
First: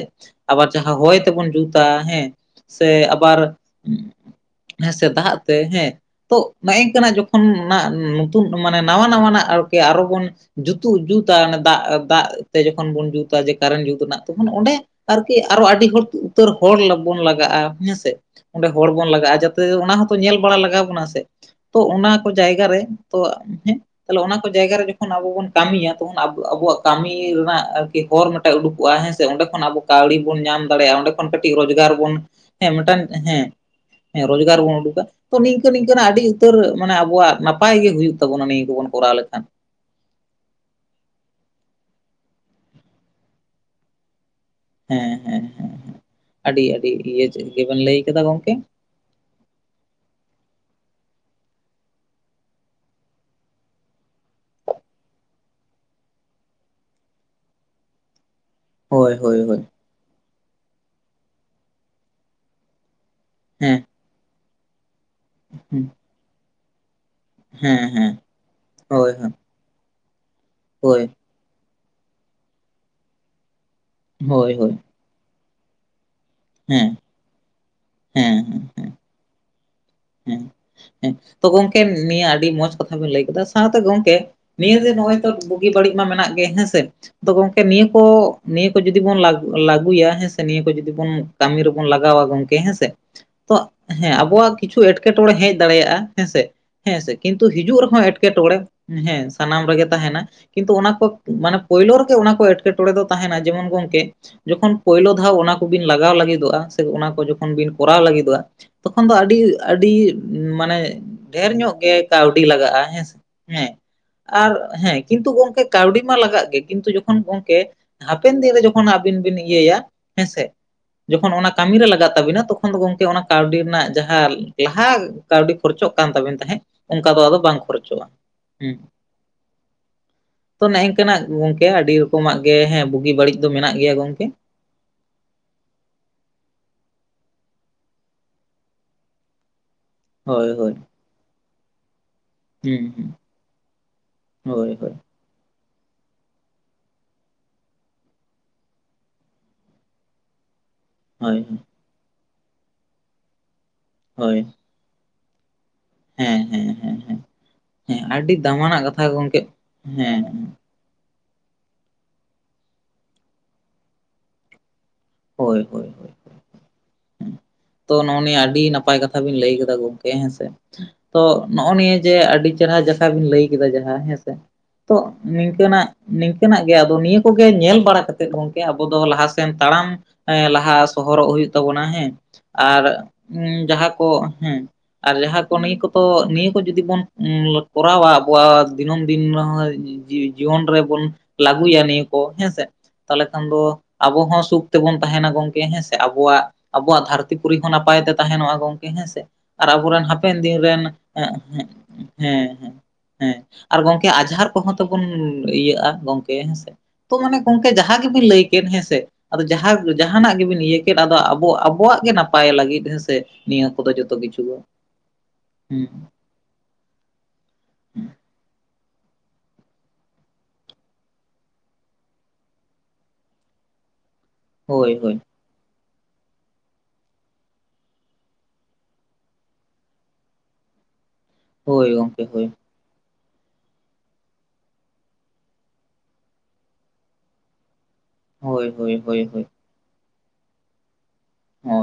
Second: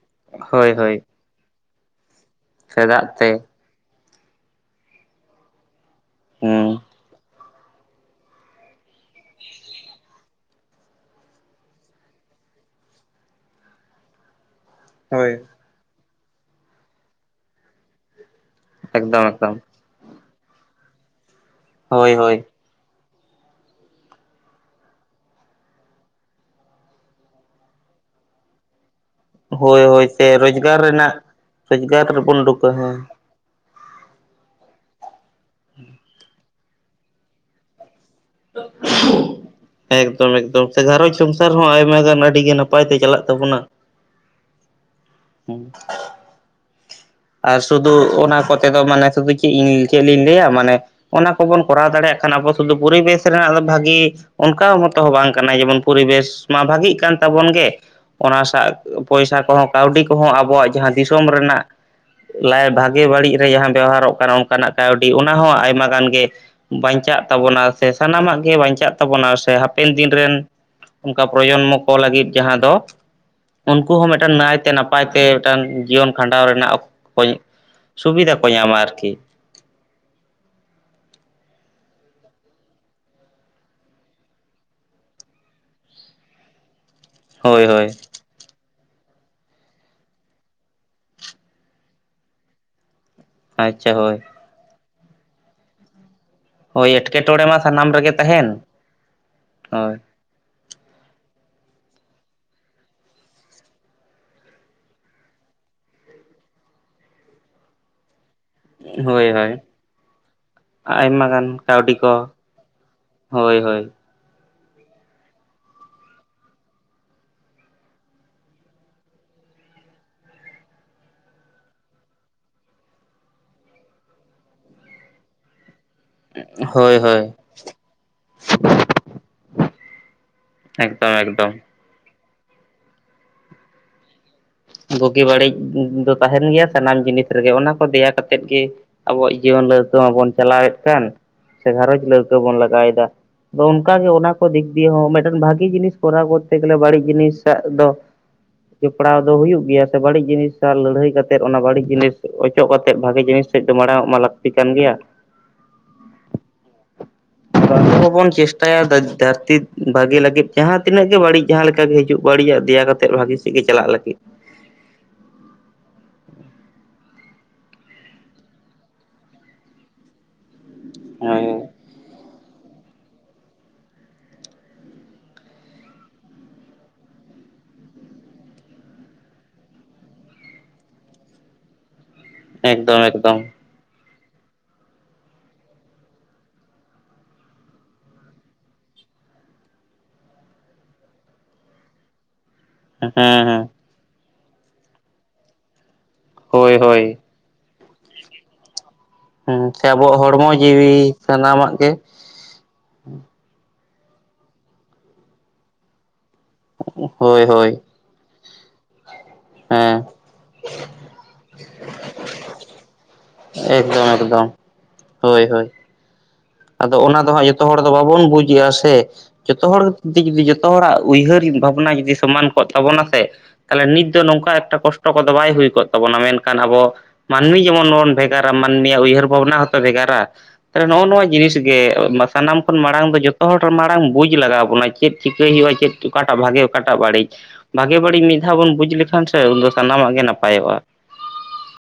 ᱟᱵᱟᱨ ᱦᱳᱭ ᱡᱟᱦᱟᱸ ᱦᱳᱭ ᱦᱚᱭ ᱛᱮᱵᱚᱱ ᱡᱩᱛᱟ, ᱦᱮᱸ ᱥᱮ ᱪᱮᱫᱟᱜ ᱟᱵᱚ ᱛᱮ ᱦᱮᱸ ᱥᱮ ᱫᱟᱜ ᱛᱮ ᱦᱮᱸ, ᱛᱚ ᱱᱚᱜᱼ ᱦᱮᱸ ᱤᱝ ᱠᱟᱱᱟ ᱡᱚᱠᱷᱚᱱ ᱡᱚᱠᱷᱚᱱ ᱱᱟ ᱱᱚᱛᱩᱱ ᱢᱟᱱᱮ, ᱱᱟᱣᱟ ᱱᱟᱣᱟᱱᱟᱜ ᱟᱨᱠᱤ ᱟᱨᱚ ᱵᱚᱱ ᱡᱩᱛᱩᱜ ᱡᱩᱛᱟ, ᱚᱱᱟ ᱫᱟᱜ ᱫᱟᱜ ᱛᱮ ᱡᱚᱠᱷᱚᱱ ᱵᱚᱱ ᱡᱩᱛᱟ, ᱡᱮ ᱠᱟᱨᱮᱱᱴ ᱡᱩᱛ ᱨᱮᱱᱟᱜ ᱛᱚᱠᱷᱚᱱ ᱚᱸᱰᱮ ᱦᱳᱭ ᱟᱨᱠᱤ ᱟᱨᱚ ᱟᱹᱰᱤ ᱦᱚᱲ, ᱩᱛᱟᱹᱨ ᱦᱚᱲ ᱵᱚᱱ ᱞᱟᱜᱟᱜᱼᱟ ᱦᱮᱸᱥᱮ? ᱚᱸᱰᱮ ᱦᱚᱲ ᱵᱚᱱ ᱮᱠᱫᱚᱢ ᱞᱟᱜᱟᱜᱼᱟ, ᱮᱠᱫᱚᱢ ᱡᱟᱛᱮ ᱚᱱᱟ ᱦᱚᱸᱛᱚ ᱧᱮᱞ ᱵᱟᱲᱟ ᱞᱟᱜᱟᱣ ᱵᱚᱱᱟ, ᱥᱮ ᱛᱚ ᱦᱳᱭ ᱚᱱᱟ ᱠᱚ ᱦᱳᱭ ᱡᱟᱭᱜᱟ ᱨᱮ ᱛᱚ ᱦᱮᱸ ᱛᱟᱦᱚᱞᱮ ᱚᱱᱟ ᱠᱚ ᱡᱟᱭᱜᱟ ᱨᱮ, ᱡᱚᱠᱷᱚᱱ ᱟᱵᱚ ᱵᱚᱱ ᱠᱟᱹᱢᱤᱭᱟ, ᱛᱚᱠᱷᱚᱱ ᱟᱵᱚ ᱟᱵᱩᱣᱟᱜ ᱠᱟᱹᱢᱤ ᱨᱮᱱᱟᱜ ᱟᱨ ᱠᱤ ᱦᱚᱨ ᱢᱤᱫᱴᱟᱜ ᱩᱰᱩᱠᱚᱜᱼᱟ ᱦᱮᱸ ᱥᱮ, ᱚᱸᱰᱮ ᱠᱷᱚᱱ ᱟᱵᱚ ᱦᱳᱭ ᱦᱳᱭ ᱠᱟᱹᱣᱰᱤ ᱥᱮ ᱵᱚᱱ ᱧᱟᱢ ᱫᱟᱲᱮᱭᱟᱜᱼᱟ᱾ ᱚᱸᱰᱮ ᱠᱷᱚᱱ ᱠᱟᱹᱴᱤᱡ ᱨᱳᱡᱽᱜᱟᱨ ᱵᱚᱱ ᱳᱵᱩᱠᱟ ᱦᱮᱸ᱾ ᱦᱮᱸ, ᱦᱮᱸ ᱨᱚᱡᱽᱜᱟᱨ ᱵᱚᱱ ᱩᱰᱩᱠᱟ, ᱛᱚ ᱱᱤᱝᱠᱟᱹ ᱱᱤᱝᱠᱟᱹᱱᱟᱜ, ᱟᱹᱰᱤ ᱩᱛᱟᱹᱨ ᱢᱟᱱᱮ ᱟᱵᱚᱣᱟᱜ ᱱᱟᱯᱟᱭ ᱜᱮ ᱦᱳᱭᱩᱜ ᱛᱟᱵᱩᱱᱟ ᱱᱤᱭᱟᱹ ᱠᱚᱵᱚᱱ ᱠᱚᱨᱟᱣ ᱞᱮᱠᱷᱟᱱ᱾ ᱮᱠᱫᱚᱢ ᱮᱠᱫᱚᱢ, ᱥᱮ ᱜᱷᱟᱨᱚᱸᱡᱽ ᱥᱚᱝᱥᱟᱨ ᱦᱚᱸ ᱟᱭᱢᱟ ᱜᱟᱱ ᱟᱹᱰᱤ ᱜᱮ, ᱱᱟᱯᱟᱭ ᱛᱮ ᱪᱟᱞᱟᱜ ᱛᱟᱵᱚᱱᱟ᱾ ᱦᱮᱸ, ᱦᱮᱸ ᱦᱮᱸ ᱦᱩᱸ, ᱟᱹᱰᱤ, ᱟᱹᱰᱤ, ᱤᱭᱟᱹ ᱟᱨ ᱜᱮᱵᱮᱱ ᱥᱩᱫᱩ ᱞᱟᱹᱭ ᱠᱟᱫᱟ ᱚᱱᱟ ᱜᱚᱝᱠᱮ ᱠᱚᱛᱮ ᱫᱚ, ᱢᱟᱱᱮ ᱥᱩᱫᱩ ᱪᱮᱜ ᱤᱧ ᱪᱮᱫᱞᱤᱧ ᱞᱟᱹᱭᱟ ᱢᱟᱱᱮ ᱚᱱᱟ ᱠᱚᱵᱚᱱ ᱠᱚᱨᱟᱣ ᱫᱟᱲᱮᱭᱟᱜ ᱠᱷᱟᱱ, ᱟᱵᱚ ᱥᱩᱫᱷᱩ ᱯᱚᱨᱤᱵᱮᱥ ᱨᱮᱱᱟᱜ ᱫᱚ ᱵᱷᱟᱹᱜᱮ᱾ ᱚᱱᱠᱟ ᱦᱚᱸᱛᱚ ᱦᱚᱸ ᱵᱟᱝ ᱠᱟᱱᱟ, ᱡᱮᱢᱚᱱ ᱯᱚᱨᱤᱵᱮᱥ ᱢᱟ ᱵᱷᱟᱜᱤᱜ ᱠᱟᱱ ᱛᱟᱵᱚᱱ ᱜᱮ, ᱚᱱᱟ ᱥᱟᱜ ᱦᱳᱭ ᱯᱚᱭᱥᱟ ᱦᱳᱭ ᱦᱳᱭ ᱠᱚᱦᱚᱸ ᱠᱟᱹᱣᱰᱤ ᱠᱚᱦᱚᱸ, ᱟᱵᱚᱣᱟᱜ ᱡᱟᱦᱟᱸ ᱫᱤᱥᱚᱢ ᱨᱮᱱᱟᱜ ᱞᱟᱭ ᱵᱷᱟᱜᱮ ᱵᱟᱹᱲᱤᱡ ᱨᱮ ᱡᱟᱦᱟᱸ ᱦᱮᱸ ᱵᱮᱣᱦᱟᱨᱚᱜ ᱠᱟᱱᱟ, ᱚᱱᱠᱟᱱᱟᱜ ᱠᱟᱹᱣᱰᱤ ᱚᱱᱟ ᱦᱚᱸ ᱟᱭᱢᱟ ᱜᱟᱱ ᱜᱮ ᱵᱟᱧᱪᱟᱜ ᱛᱟᱵᱚᱱᱟ ᱦᱮᱸ ᱥᱮ, ᱦᱮᱸ ᱥᱟᱱᱟᱢᱟᱜ ᱜᱮ ᱵᱟᱧᱪᱟᱜ ᱦᱳᱭ ᱛᱟᱵᱚᱱᱟ, ᱥᱮ ᱦᱟᱯᱮᱱ ᱫᱤᱱ ᱨᱮᱱ ᱦᱳᱭ ᱩᱱᱠᱟ ᱯᱨᱚᱡᱚᱱᱢᱚ ᱠᱚ ᱞᱟᱹᱜᱤᱫ ᱡᱟᱦᱟᱸ ᱫᱚ, ᱩᱱᱠᱩ ᱦᱚᱸ ᱢᱤᱫᱴᱟᱝ ᱦᱳᱭ ᱱᱟᱹᱭ ᱛᱮ ᱦᱳᱭ ᱱᱟᱯ ᱯᱟᱭ ᱛᱮ ᱢᱤᱫᱴᱟᱱ ᱡᱤᱭᱚᱱ ᱠᱷᱟᱸᱰᱟᱣ ᱨᱮᱱᱟᱜ, ᱦᱮᱸ ᱠᱚ ᱦᱮᱸ ᱥᱩᱵᱤᱫᱷᱟ ᱠᱚ ᱦᱮᱸ ᱧᱟᱢᱟ ᱟᱨᱠᱤ᱾ ᱦᱮᱸ ᱦᱮᱸ ᱛᱚ ᱜᱚᱢᱠᱮ ᱱᱤᱭᱟᱹ ᱟᱹᱰᱤ ᱢᱚᱸᱡᱽ ᱠᱟᱛᱷᱟ ᱵᱤᱱ ᱞᱟᱹᱭ ᱠᱮᱫᱟ, ᱥᱟᱶᱛᱮ ᱜᱚᱝᱠᱮ ᱱᱤᱭᱟᱹ ᱡᱮ ᱱᱚᱜᱼᱚᱭ ᱛᱚ, ᱵᱩᱜᱤ ᱵᱟᱹᱲᱤᱡ ᱢᱟ ᱢᱮᱱᱟᱜ ᱜᱮ ᱦᱮᱸᱥᱮ ᱟ ᱜᱚᱝᱠᱮ ᱦᱳᱭ ᱱᱤᱭᱟᱹ ᱦᱳᱭ ᱠᱚ ᱱᱤᱭᱟᱹ ᱠᱚ ᱡᱩᱫᱤ ᱵᱚᱱ ᱞᱟᱹᱜᱩᱭᱟ, ᱦᱮᱸᱥᱮ ᱱᱤᱭᱟᱹ ᱠᱚ ᱡᱩᱫᱤ ᱵᱚᱱ ᱠᱟᱹᱢᱤ ᱨᱮᱵᱩᱱ ᱞᱟᱜᱟᱣᱟ, ᱜᱚᱝᱠᱮ ᱦᱮᱸᱥᱮ? ᱛᱚ ᱟᱪᱪᱷᱟ ᱦᱮᱸ ᱦᱳᱭ ᱟᱵᱚᱣᱟᱜ ᱠᱤᱪᱷᱩ, ᱮᱴᱠᱮᱴᱚᱬᱮ ᱦᱮᱡ ᱫᱟᱲᱮᱭᱟᱜᱼᱟ ᱦᱮᱸᱥᱮ᱾ ᱦᱳᱭ ᱦᱮᱸ ᱥᱮ ᱮᱴᱠᱮᱴᱚᱬᱮ ᱠᱤᱱᱛᱩ ᱢᱟ ᱦᱤᱡᱩᱜ ᱥᱟᱱᱟᱢ ᱨᱮᱦᱚᱸ, ᱨᱮᱜᱮ ᱛᱟᱦᱮᱱ ᱮᱸᱴᱠᱮᱴᱬᱮ ᱦᱮᱸ ᱥᱟᱱᱟᱢ ᱨᱮᱜᱮ ᱦᱳᱭ ᱛᱟᱦᱮᱱᱟ᱾ ᱠᱤᱱᱛᱩ ᱚᱱᱟ ᱠᱚ ᱢᱟᱱᱮ ᱯᱳᱭᱞᱳ ᱨᱮᱜᱮ, ᱚᱱᱟ ᱠᱚ ᱮᱴᱠᱮᱴᱚᱬᱮ ᱫᱚ ᱛᱟᱦᱮᱱᱟ, ᱡᱮᱢᱚᱱ ᱜᱚᱢᱠᱮ ᱡᱚᱠᱷᱚᱱ ᱯᱳᱭᱞᱳ ᱫᱷᱟᱣ ᱚᱱᱟ ᱠᱚᱵᱤᱱ ᱞᱟᱜᱟᱣ ᱞᱟᱹᱜᱤᱫᱚᱜᱼᱟ, ᱥᱮ ᱚᱱᱟ ᱠᱚ ᱡᱚᱠᱷᱚᱱ ᱵᱤᱱ ᱠᱚᱨᱟᱣ ᱞᱟᱹᱜᱤᱫᱚᱜᱼᱟ᱾ ᱛᱚᱠᱷᱚᱱ ᱫᱚ ᱦᱳᱭ ᱟᱹᱰᱤ ᱦᱳᱭ ᱟᱹᱰᱤ ᱢᱟᱱᱮ ᱟᱭᱢᱟ ᱜᱟᱱ ᱰᱷᱮᱨ ᱧᱚᱜ ᱜᱮ, ᱠᱚ ᱠᱟᱹᱣᱰᱤ ᱞᱟᱜᱟᱜᱼᱟ ᱦᱮᱸ ᱥᱮ ᱦᱳᱭ ᱦᱮᱸ᱾ ᱦᱳᱭ ᱟᱨ ᱦᱮᱸ ᱠᱤᱱᱛᱩ ᱜᱚᱝᱠᱮ ᱠᱟᱹᱣᱰᱤ ᱢᱟ ᱞᱟᱜᱟᱜ ᱜᱮ, ᱠᱤᱱᱛᱩ ᱡᱚᱠᱷᱚᱱ ᱜᱚᱝᱠᱮ ᱦᱟᱯᱮᱱ ᱫᱤᱱ ᱨᱮ ᱡᱚᱠᱷᱚᱱ ᱟᱹᱵᱤᱱ ᱵᱤᱱ ᱤᱭᱟᱹᱭᱟ, ᱦᱮᱸᱥᱮ ᱡᱚᱠᱷᱚᱱ ᱚᱱᱟ ᱠᱟᱹᱢᱤᱨᱮ ᱞᱟᱜᱟᱜ ᱛᱟᱵᱤᱱᱟ ᱛᱚᱠᱷᱚᱱ ᱫᱚ ᱜᱚᱢᱠᱮ ᱚᱱᱟ ᱠᱟᱹᱣᱰᱤ ᱨᱮᱱᱟᱜ ᱡᱟᱦᱟᱸ ᱞᱟᱦᱟ ᱠᱟᱹᱣᱰᱤᱼᱼ ᱠᱷᱚᱨ ᱪᱚᱜ ᱠᱟᱱ ᱛᱟᱵᱮᱱ ᱛᱟᱦᱮᱸᱫ ᱦᱳᱭ ᱚᱱᱠᱟ ᱫᱚ ᱦᱳᱭ ᱟᱫᱚ ᱵᱟᱝ ᱠᱷᱚᱨᱪᱚᱜᱼᱟ ᱦᱩᱸ᱾ ᱛᱚ ᱮᱠᱫᱚᱢ ᱱᱮᱜᱝᱠᱟᱱᱟᱜ ᱮᱠᱫᱚᱢ ᱜᱚᱝᱠᱮ ᱟᱹᱰᱤ ᱨᱚᱠᱚᱢᱟᱜ ᱜᱮ ᱦᱮᱸ ᱵᱩᱜᱤ ᱵᱟᱹᱲᱤᱡ ᱫᱚ ᱢᱮᱱᱟᱜ ᱜᱮᱭᱟ ᱜᱚᱝᱠᱮ᱾ ᱵᱳᱜᱤ ᱵᱟᱹᱲᱤᱡ ᱫᱚ ᱛᱟᱦᱮᱱ ᱜᱮᱭᱟ ᱥᱟᱱᱟᱢ ᱡᱤᱱᱤᱥ ᱨᱮᱜᱮ ᱚᱱᱟ ᱠᱚ ᱫᱮᱭᱟ ᱠᱟᱛᱮᱫ ᱜᱮᱼᱼ ᱟᱵᱚᱣᱟᱜ ᱡᱤᱭᱚᱱ ᱞᱟᱹᱣᱠᱟᱹ ᱢᱟᱵᱚᱱ ᱦᱳᱭ ᱦᱳᱭ ᱪᱟᱞᱟᱣᱮᱫ ᱠᱟᱱ ᱥᱮ ᱜᱷᱟᱨᱚᱸᱡᱽ ᱞᱟᱹᱣᱼᱼ ᱫᱚ ᱵᱚᱱ ᱦᱩᱸ ᱞᱟᱜᱟᱣᱮᱫᱟ ᱦᱩᱸ ᱟᱫᱚ ᱚᱱᱠᱟᱜ ᱜᱮ ᱚᱱᱟ ᱠᱚ ᱫᱤᱠ ᱦᱳᱭ ᱫᱤᱭᱮ ᱦᱳᱭ ᱦᱚᱸ ᱢᱤᱫᱼᱼ ᱵᱷᱟᱜᱤ ᱡᱤᱱᱤᱥ ᱠᱚᱨᱟᱣ ᱠᱚᱨᱛᱮ ᱜᱮᱞᱮ ᱵᱟᱹᱲᱤᱡ ᱡᱤᱱᱤᱥᱟᱜ ᱫᱚ ᱡᱚᱯᱲᱟᱣᱼᱼ ᱫᱚ ᱦᱩᱭᱩᱜ ᱜᱮᱭᱟ ᱥᱮ ᱵᱟᱹᱲᱤᱡ ᱡᱤᱱᱤᱥ ᱥᱟᱜ ᱞᱟᱹᱲᱦᱟᱹᱭ ᱦᱳᱭ ᱠᱟᱛᱮᱫ ᱚᱱᱟ ᱵᱟᱹᱲᱤᱡ ᱡᱤᱱᱤᱥ ᱚᱪᱚᱜ ᱠᱟᱛᱮᱫ ᱵᱷᱟᱜᱤ ᱡᱤᱱᱤᱥᱼᱼ ᱮᱫ ᱫᱚ ᱢᱟᱲᱟᱝ ᱢᱟ ᱦᱳᱭ ᱞᱟᱹᱠᱛᱤ ᱠᱟᱱ ᱜᱮᱭᱟ᱾ [unintelligible] ᱦᱮᱸ ᱦᱮᱸ ᱦᱮᱸ ᱟᱫᱚ ᱦᱮ ᱟᱵᱚ ᱦᱮᱸ ᱦᱚᱸᱵᱚᱱ ᱟᱹᱰᱤ ᱪᱮᱥᱴᱟᱭᱟ ᱫᱟᱢᱟᱱᱟᱜ ᱠᱟᱛᱷᱟ ᱜᱮ ᱜᱚᱢᱠᱮ ᱫᱷᱟᱹᱨᱛᱤ ᱵᱷᱟᱜᱮ ᱦᱮᱸᱦᱮᱸ᱾ ᱞᱟᱹᱜᱤᱫ ᱡᱟᱦᱟᱸ ᱛᱤᱱᱟᱹᱜ ᱜᱮ ᱵᱟᱹᱲᱤᱡ ᱡᱟᱦᱟᱸ ᱞᱮᱠᱟ ᱜᱮ ᱦᱤᱡᱩᱜ ᱵᱟᱹᱲᱤᱡᱟᱜ ᱫᱮᱭᱟ ᱠᱟᱛᱮᱫ ᱵᱷᱟᱜᱤ ᱥᱮᱫ ᱜᱤ ᱪᱟᱞᱟᱜ ᱞᱟᱹᱜᱤᱫ᱾ ᱦᱳᱭ ᱦᱳᱭ᱾ ᱦᱳᱭ [unintelligible] ᱛᱚ ᱱᱚᱜᱼᱚᱭ ᱱᱤᱭᱟᱹ ᱟᱹᱰᱤ ᱱᱟᱯᱟᱭ ᱠᱟᱛᱷᱟ ᱵᱤᱱ ᱞᱟᱹᱭ ᱠᱟᱫᱟ ᱜᱚᱝᱠᱮ ᱦᱮᱸᱥ ᱛᱚ ᱦᱮᱸ ᱱᱚᱜᱼᱚᱭ ᱱᱤᱭᱟᱹ ᱡᱮ ᱟᱹᱰᱤᱼᱼ ᱪᱮᱨᱦᱟ ᱡᱟᱠᱟ ᱵᱤᱱ ᱞᱟᱹᱭ ᱠᱮᱫᱟ ᱡᱟᱦᱟᱸ ᱦᱮᱸ ᱥᱮ ᱛᱚ ᱱᱤᱝᱠᱟᱹᱱᱟᱜᱼᱼ ᱱᱤᱝᱠᱟᱹᱱᱟᱜ ᱜᱮ ᱟᱫᱚ ᱱᱤᱭᱟᱹ ᱠᱚᱜᱮ ᱧᱮᱞ ᱵᱟᱲᱟ ᱠᱟᱛᱮᱜ ᱜᱚᱝᱠᱮ ᱟᱵᱚ ᱫᱚ ᱞᱟᱦᱟᱥᱮᱱ ᱛᱟᱲᱟᱢᱼᱼ ᱦᱮᱸ ᱞᱟᱦᱟ ᱥᱚᱦᱚᱨᱚᱜ ᱦᱩᱭᱩᱜ ᱛᱟᱵᱚᱱᱟ ᱦᱮᱸ ᱟᱨ ᱮᱠᱫᱚᱢ ᱮᱠᱫᱚᱢ ᱤᱸ ᱡᱟᱦᱟᱸ ᱠᱚ ᱦᱮᱸᱼᱼ ᱟᱨ ᱡᱟᱦᱟᱸ ᱠᱚ ᱱᱤᱭᱟᱹ ᱠᱚᱫᱚ ᱱᱤᱭᱟᱹ ᱠᱚ ᱡᱩᱫᱤ ᱵᱚᱱ ᱩᱸ ᱠᱚᱨᱟᱣᱟ ᱟᱵᱚᱣᱟᱜ ᱫᱤᱱᱟᱹᱢ ᱫᱤᱱ ᱨᱮᱦᱚᱸᱭ, ᱡᱤᱣᱤ ᱡᱤᱭᱚᱱ ᱨᱮᱵᱚᱱ ᱞᱟᱹᱜᱩᱭᱟ ᱱᱤᱭᱟᱹ ᱠᱚ ᱦᱮᱸ ᱥᱮ᱾ ᱦᱮᱸ ᱛᱟᱦᱞᱮ ᱠᱷᱟᱱ ᱫᱚ ᱦᱮᱸ ᱟᱵᱚ ᱦᱚᱸ ᱥᱩᱠ ᱛᱮᱵᱚᱱ ᱛᱟᱦᱮᱱᱟ ᱜᱚᱝᱠᱮ ᱦᱮᱸ ᱥᱮ ᱟᱵᱚᱣᱟᱜ ᱦᱳᱭ ᱟᱵᱚᱣᱟᱜ ᱦᱳᱭ ᱫᱷᱟᱨᱼᱼ ᱛᱤ ᱯᱩᱨᱤ ᱦᱚᱸ ᱱᱟᱯᱟᱭ ᱛᱮ ᱛᱟᱦᱮᱱᱚᱜᱼᱟ ᱜᱚᱝᱠᱮ ᱦᱮᱸ ᱥᱮ ᱦᱮᱸ ᱟᱨ ᱥᱮ ᱟᱵᱚᱨᱮᱱ ᱟᱵᱚᱣᱟᱜ ᱦᱟᱯᱮᱱ ᱦᱚᱲᱢᱚ ᱫᱤᱱ ᱨᱮᱱ ᱡᱤᱣᱤ ᱦᱮᱜᱼᱮᱸᱼᱼ ᱥᱟᱱᱟᱢᱟᱜ ᱜᱮ ᱦᱮᱸ ᱦᱮᱸ ᱟᱨ ᱜᱚᱝᱠᱮ ᱟᱡᱷᱟᱨ ᱠᱚᱦᱚᱸ ᱛᱚᱵᱚᱱ ᱤᱭᱟᱹᱜᱼᱟ ᱜᱚᱝᱼᱼ ᱠᱮ ᱦᱮᱸ ᱥᱮ ᱛᱚ ᱢᱟᱱᱮ ᱦᱳᱭ ᱜᱚᱝᱠᱮ ᱦᱳᱭ ᱡᱟᱦᱟᱸ ᱜᱮᱵᱤᱱ ᱞᱟᱹᱭ ᱠᱮᱫ ᱦᱮᱸ ᱥᱮ ᱟᱫᱚ ᱦᱮᱸ ᱡᱟᱦᱟᱸᱼᱼ ᱡᱟᱦᱟᱱᱟᱜ ᱜᱮᱵᱤᱱ ᱤᱭᱟᱹ ᱠᱮᱫ ᱟᱫᱚ ᱟᱵᱚ ᱟᱵᱚᱣᱟᱜ ᱜᱮ ᱱᱟᱯᱟᱭ ᱞᱟᱹᱜᱤᱫ ᱦᱮᱸ‌ᱥᱮ᱾ ᱱᱤᱭᱟᱹ ᱠᱚᱫᱚ ᱮᱠᱫᱚᱢ ᱡᱚᱛᱚ ᱠᱤᱪᱩ ᱮᱠᱫᱚᱢ ᱫᱚ ᱦᱳᱭ ᱦᱳᱭ ᱦᱩᱸ᱾ ᱟᱫᱚ ᱚᱱᱟ ᱫᱚ ᱦᱟᱸᱜ ᱡᱚᱛᱚ ᱦᱚᱲ ᱫᱚ ᱵᱟᱵᱚᱱ ᱵᱩᱡᱮᱜᱼᱟ ᱥᱮ᱾ ᱡᱚᱛᱚ ᱦᱚᱲ [inaudible] ᱡᱚᱛᱚ ᱦᱚᱲᱟᱜ ᱩᱭᱦᱟᱹᱨ ᱵᱷᱟᱵᱽᱱᱟ ᱡᱩᱫᱤ ᱥᱚᱢᱟᱱ ᱠᱚᱜ ᱛᱟᱵᱚᱱᱟ ᱥᱮ, ᱛᱟᱦᱞᱮ ᱱᱤᱛ ᱫᱚ ᱱᱚᱝᱠᱟ ᱮᱠᱴᱟ ᱦᱳᱭ ᱠᱚᱥᱴᱚ ᱦᱳᱭ ᱠᱚᱫᱚ ᱵᱟᱭ ᱦᱩᱭ ᱠᱚᱫᱼᱼ ᱛᱟᱵᱚᱱᱟ ᱢᱮᱱᱠᱷᱟᱱ ᱟᱵᱚ ᱢᱟᱱᱢᱤ ᱡᱮᱢᱚᱱ ᱵᱚᱱ ᱵᱷᱮᱜᱟᱨᱟ ᱢᱟᱱᱢᱤᱭᱟᱜ ᱩᱭᱦᱟᱹᱨ ᱵᱷᱟᱵᱽᱱᱟ ᱦᱚᱸᱛᱚ ᱵᱷᱮᱜᱟᱨᱟ᱾ ᱱᱚᱜᱼᱚ ᱱᱚᱣᱟ ᱡᱤᱱᱤᱥ ᱜᱮ ᱦᱳᱭ ᱜᱚᱝᱠᱮ ᱢᱟ ᱦᱳᱭ ᱥᱟᱱᱟᱢᱼᱼ ᱠᱷᱚᱱ ᱢᱟᱲᱟᱝ ᱫᱚ ᱡᱚᱛᱚ ᱦᱚᱲ ᱢᱟᱲᱟᱝ ᱵᱩᱡᱽ ᱞᱟᱜᱟᱣ ᱵᱚᱱᱟ ᱪᱮᱫ ᱪᱤᱠᱟᱹᱭ ᱦᱩᱭᱩᱜᱼᱟ ᱪᱮᱫ ᱚᱠᱟᱴᱟᱜ ᱵᱷᱟᱜᱮ ᱚᱠᱟᱴᱟᱜ ᱵᱟᱲᱤᱪ᱾ ᱵᱷᱟᱜᱮ ᱵᱟᱹᱲᱤᱡ ᱢᱤᱫ ᱫᱷᱟᱣ ᱦᱳᱭ ᱵᱚᱱ ᱦᱳᱭ ᱵᱩᱡᱽ ᱦᱳᱭ ᱞᱮᱠᱷᱟᱱ ᱥᱮ ᱦᱳᱭ ᱩᱱᱫᱚ ᱥᱟᱱᱟᱢᱟᱜ ᱜᱮ ᱱᱟᱯᱟᱭᱚᱜᱼᱟ᱾ ᱦᱚᱭ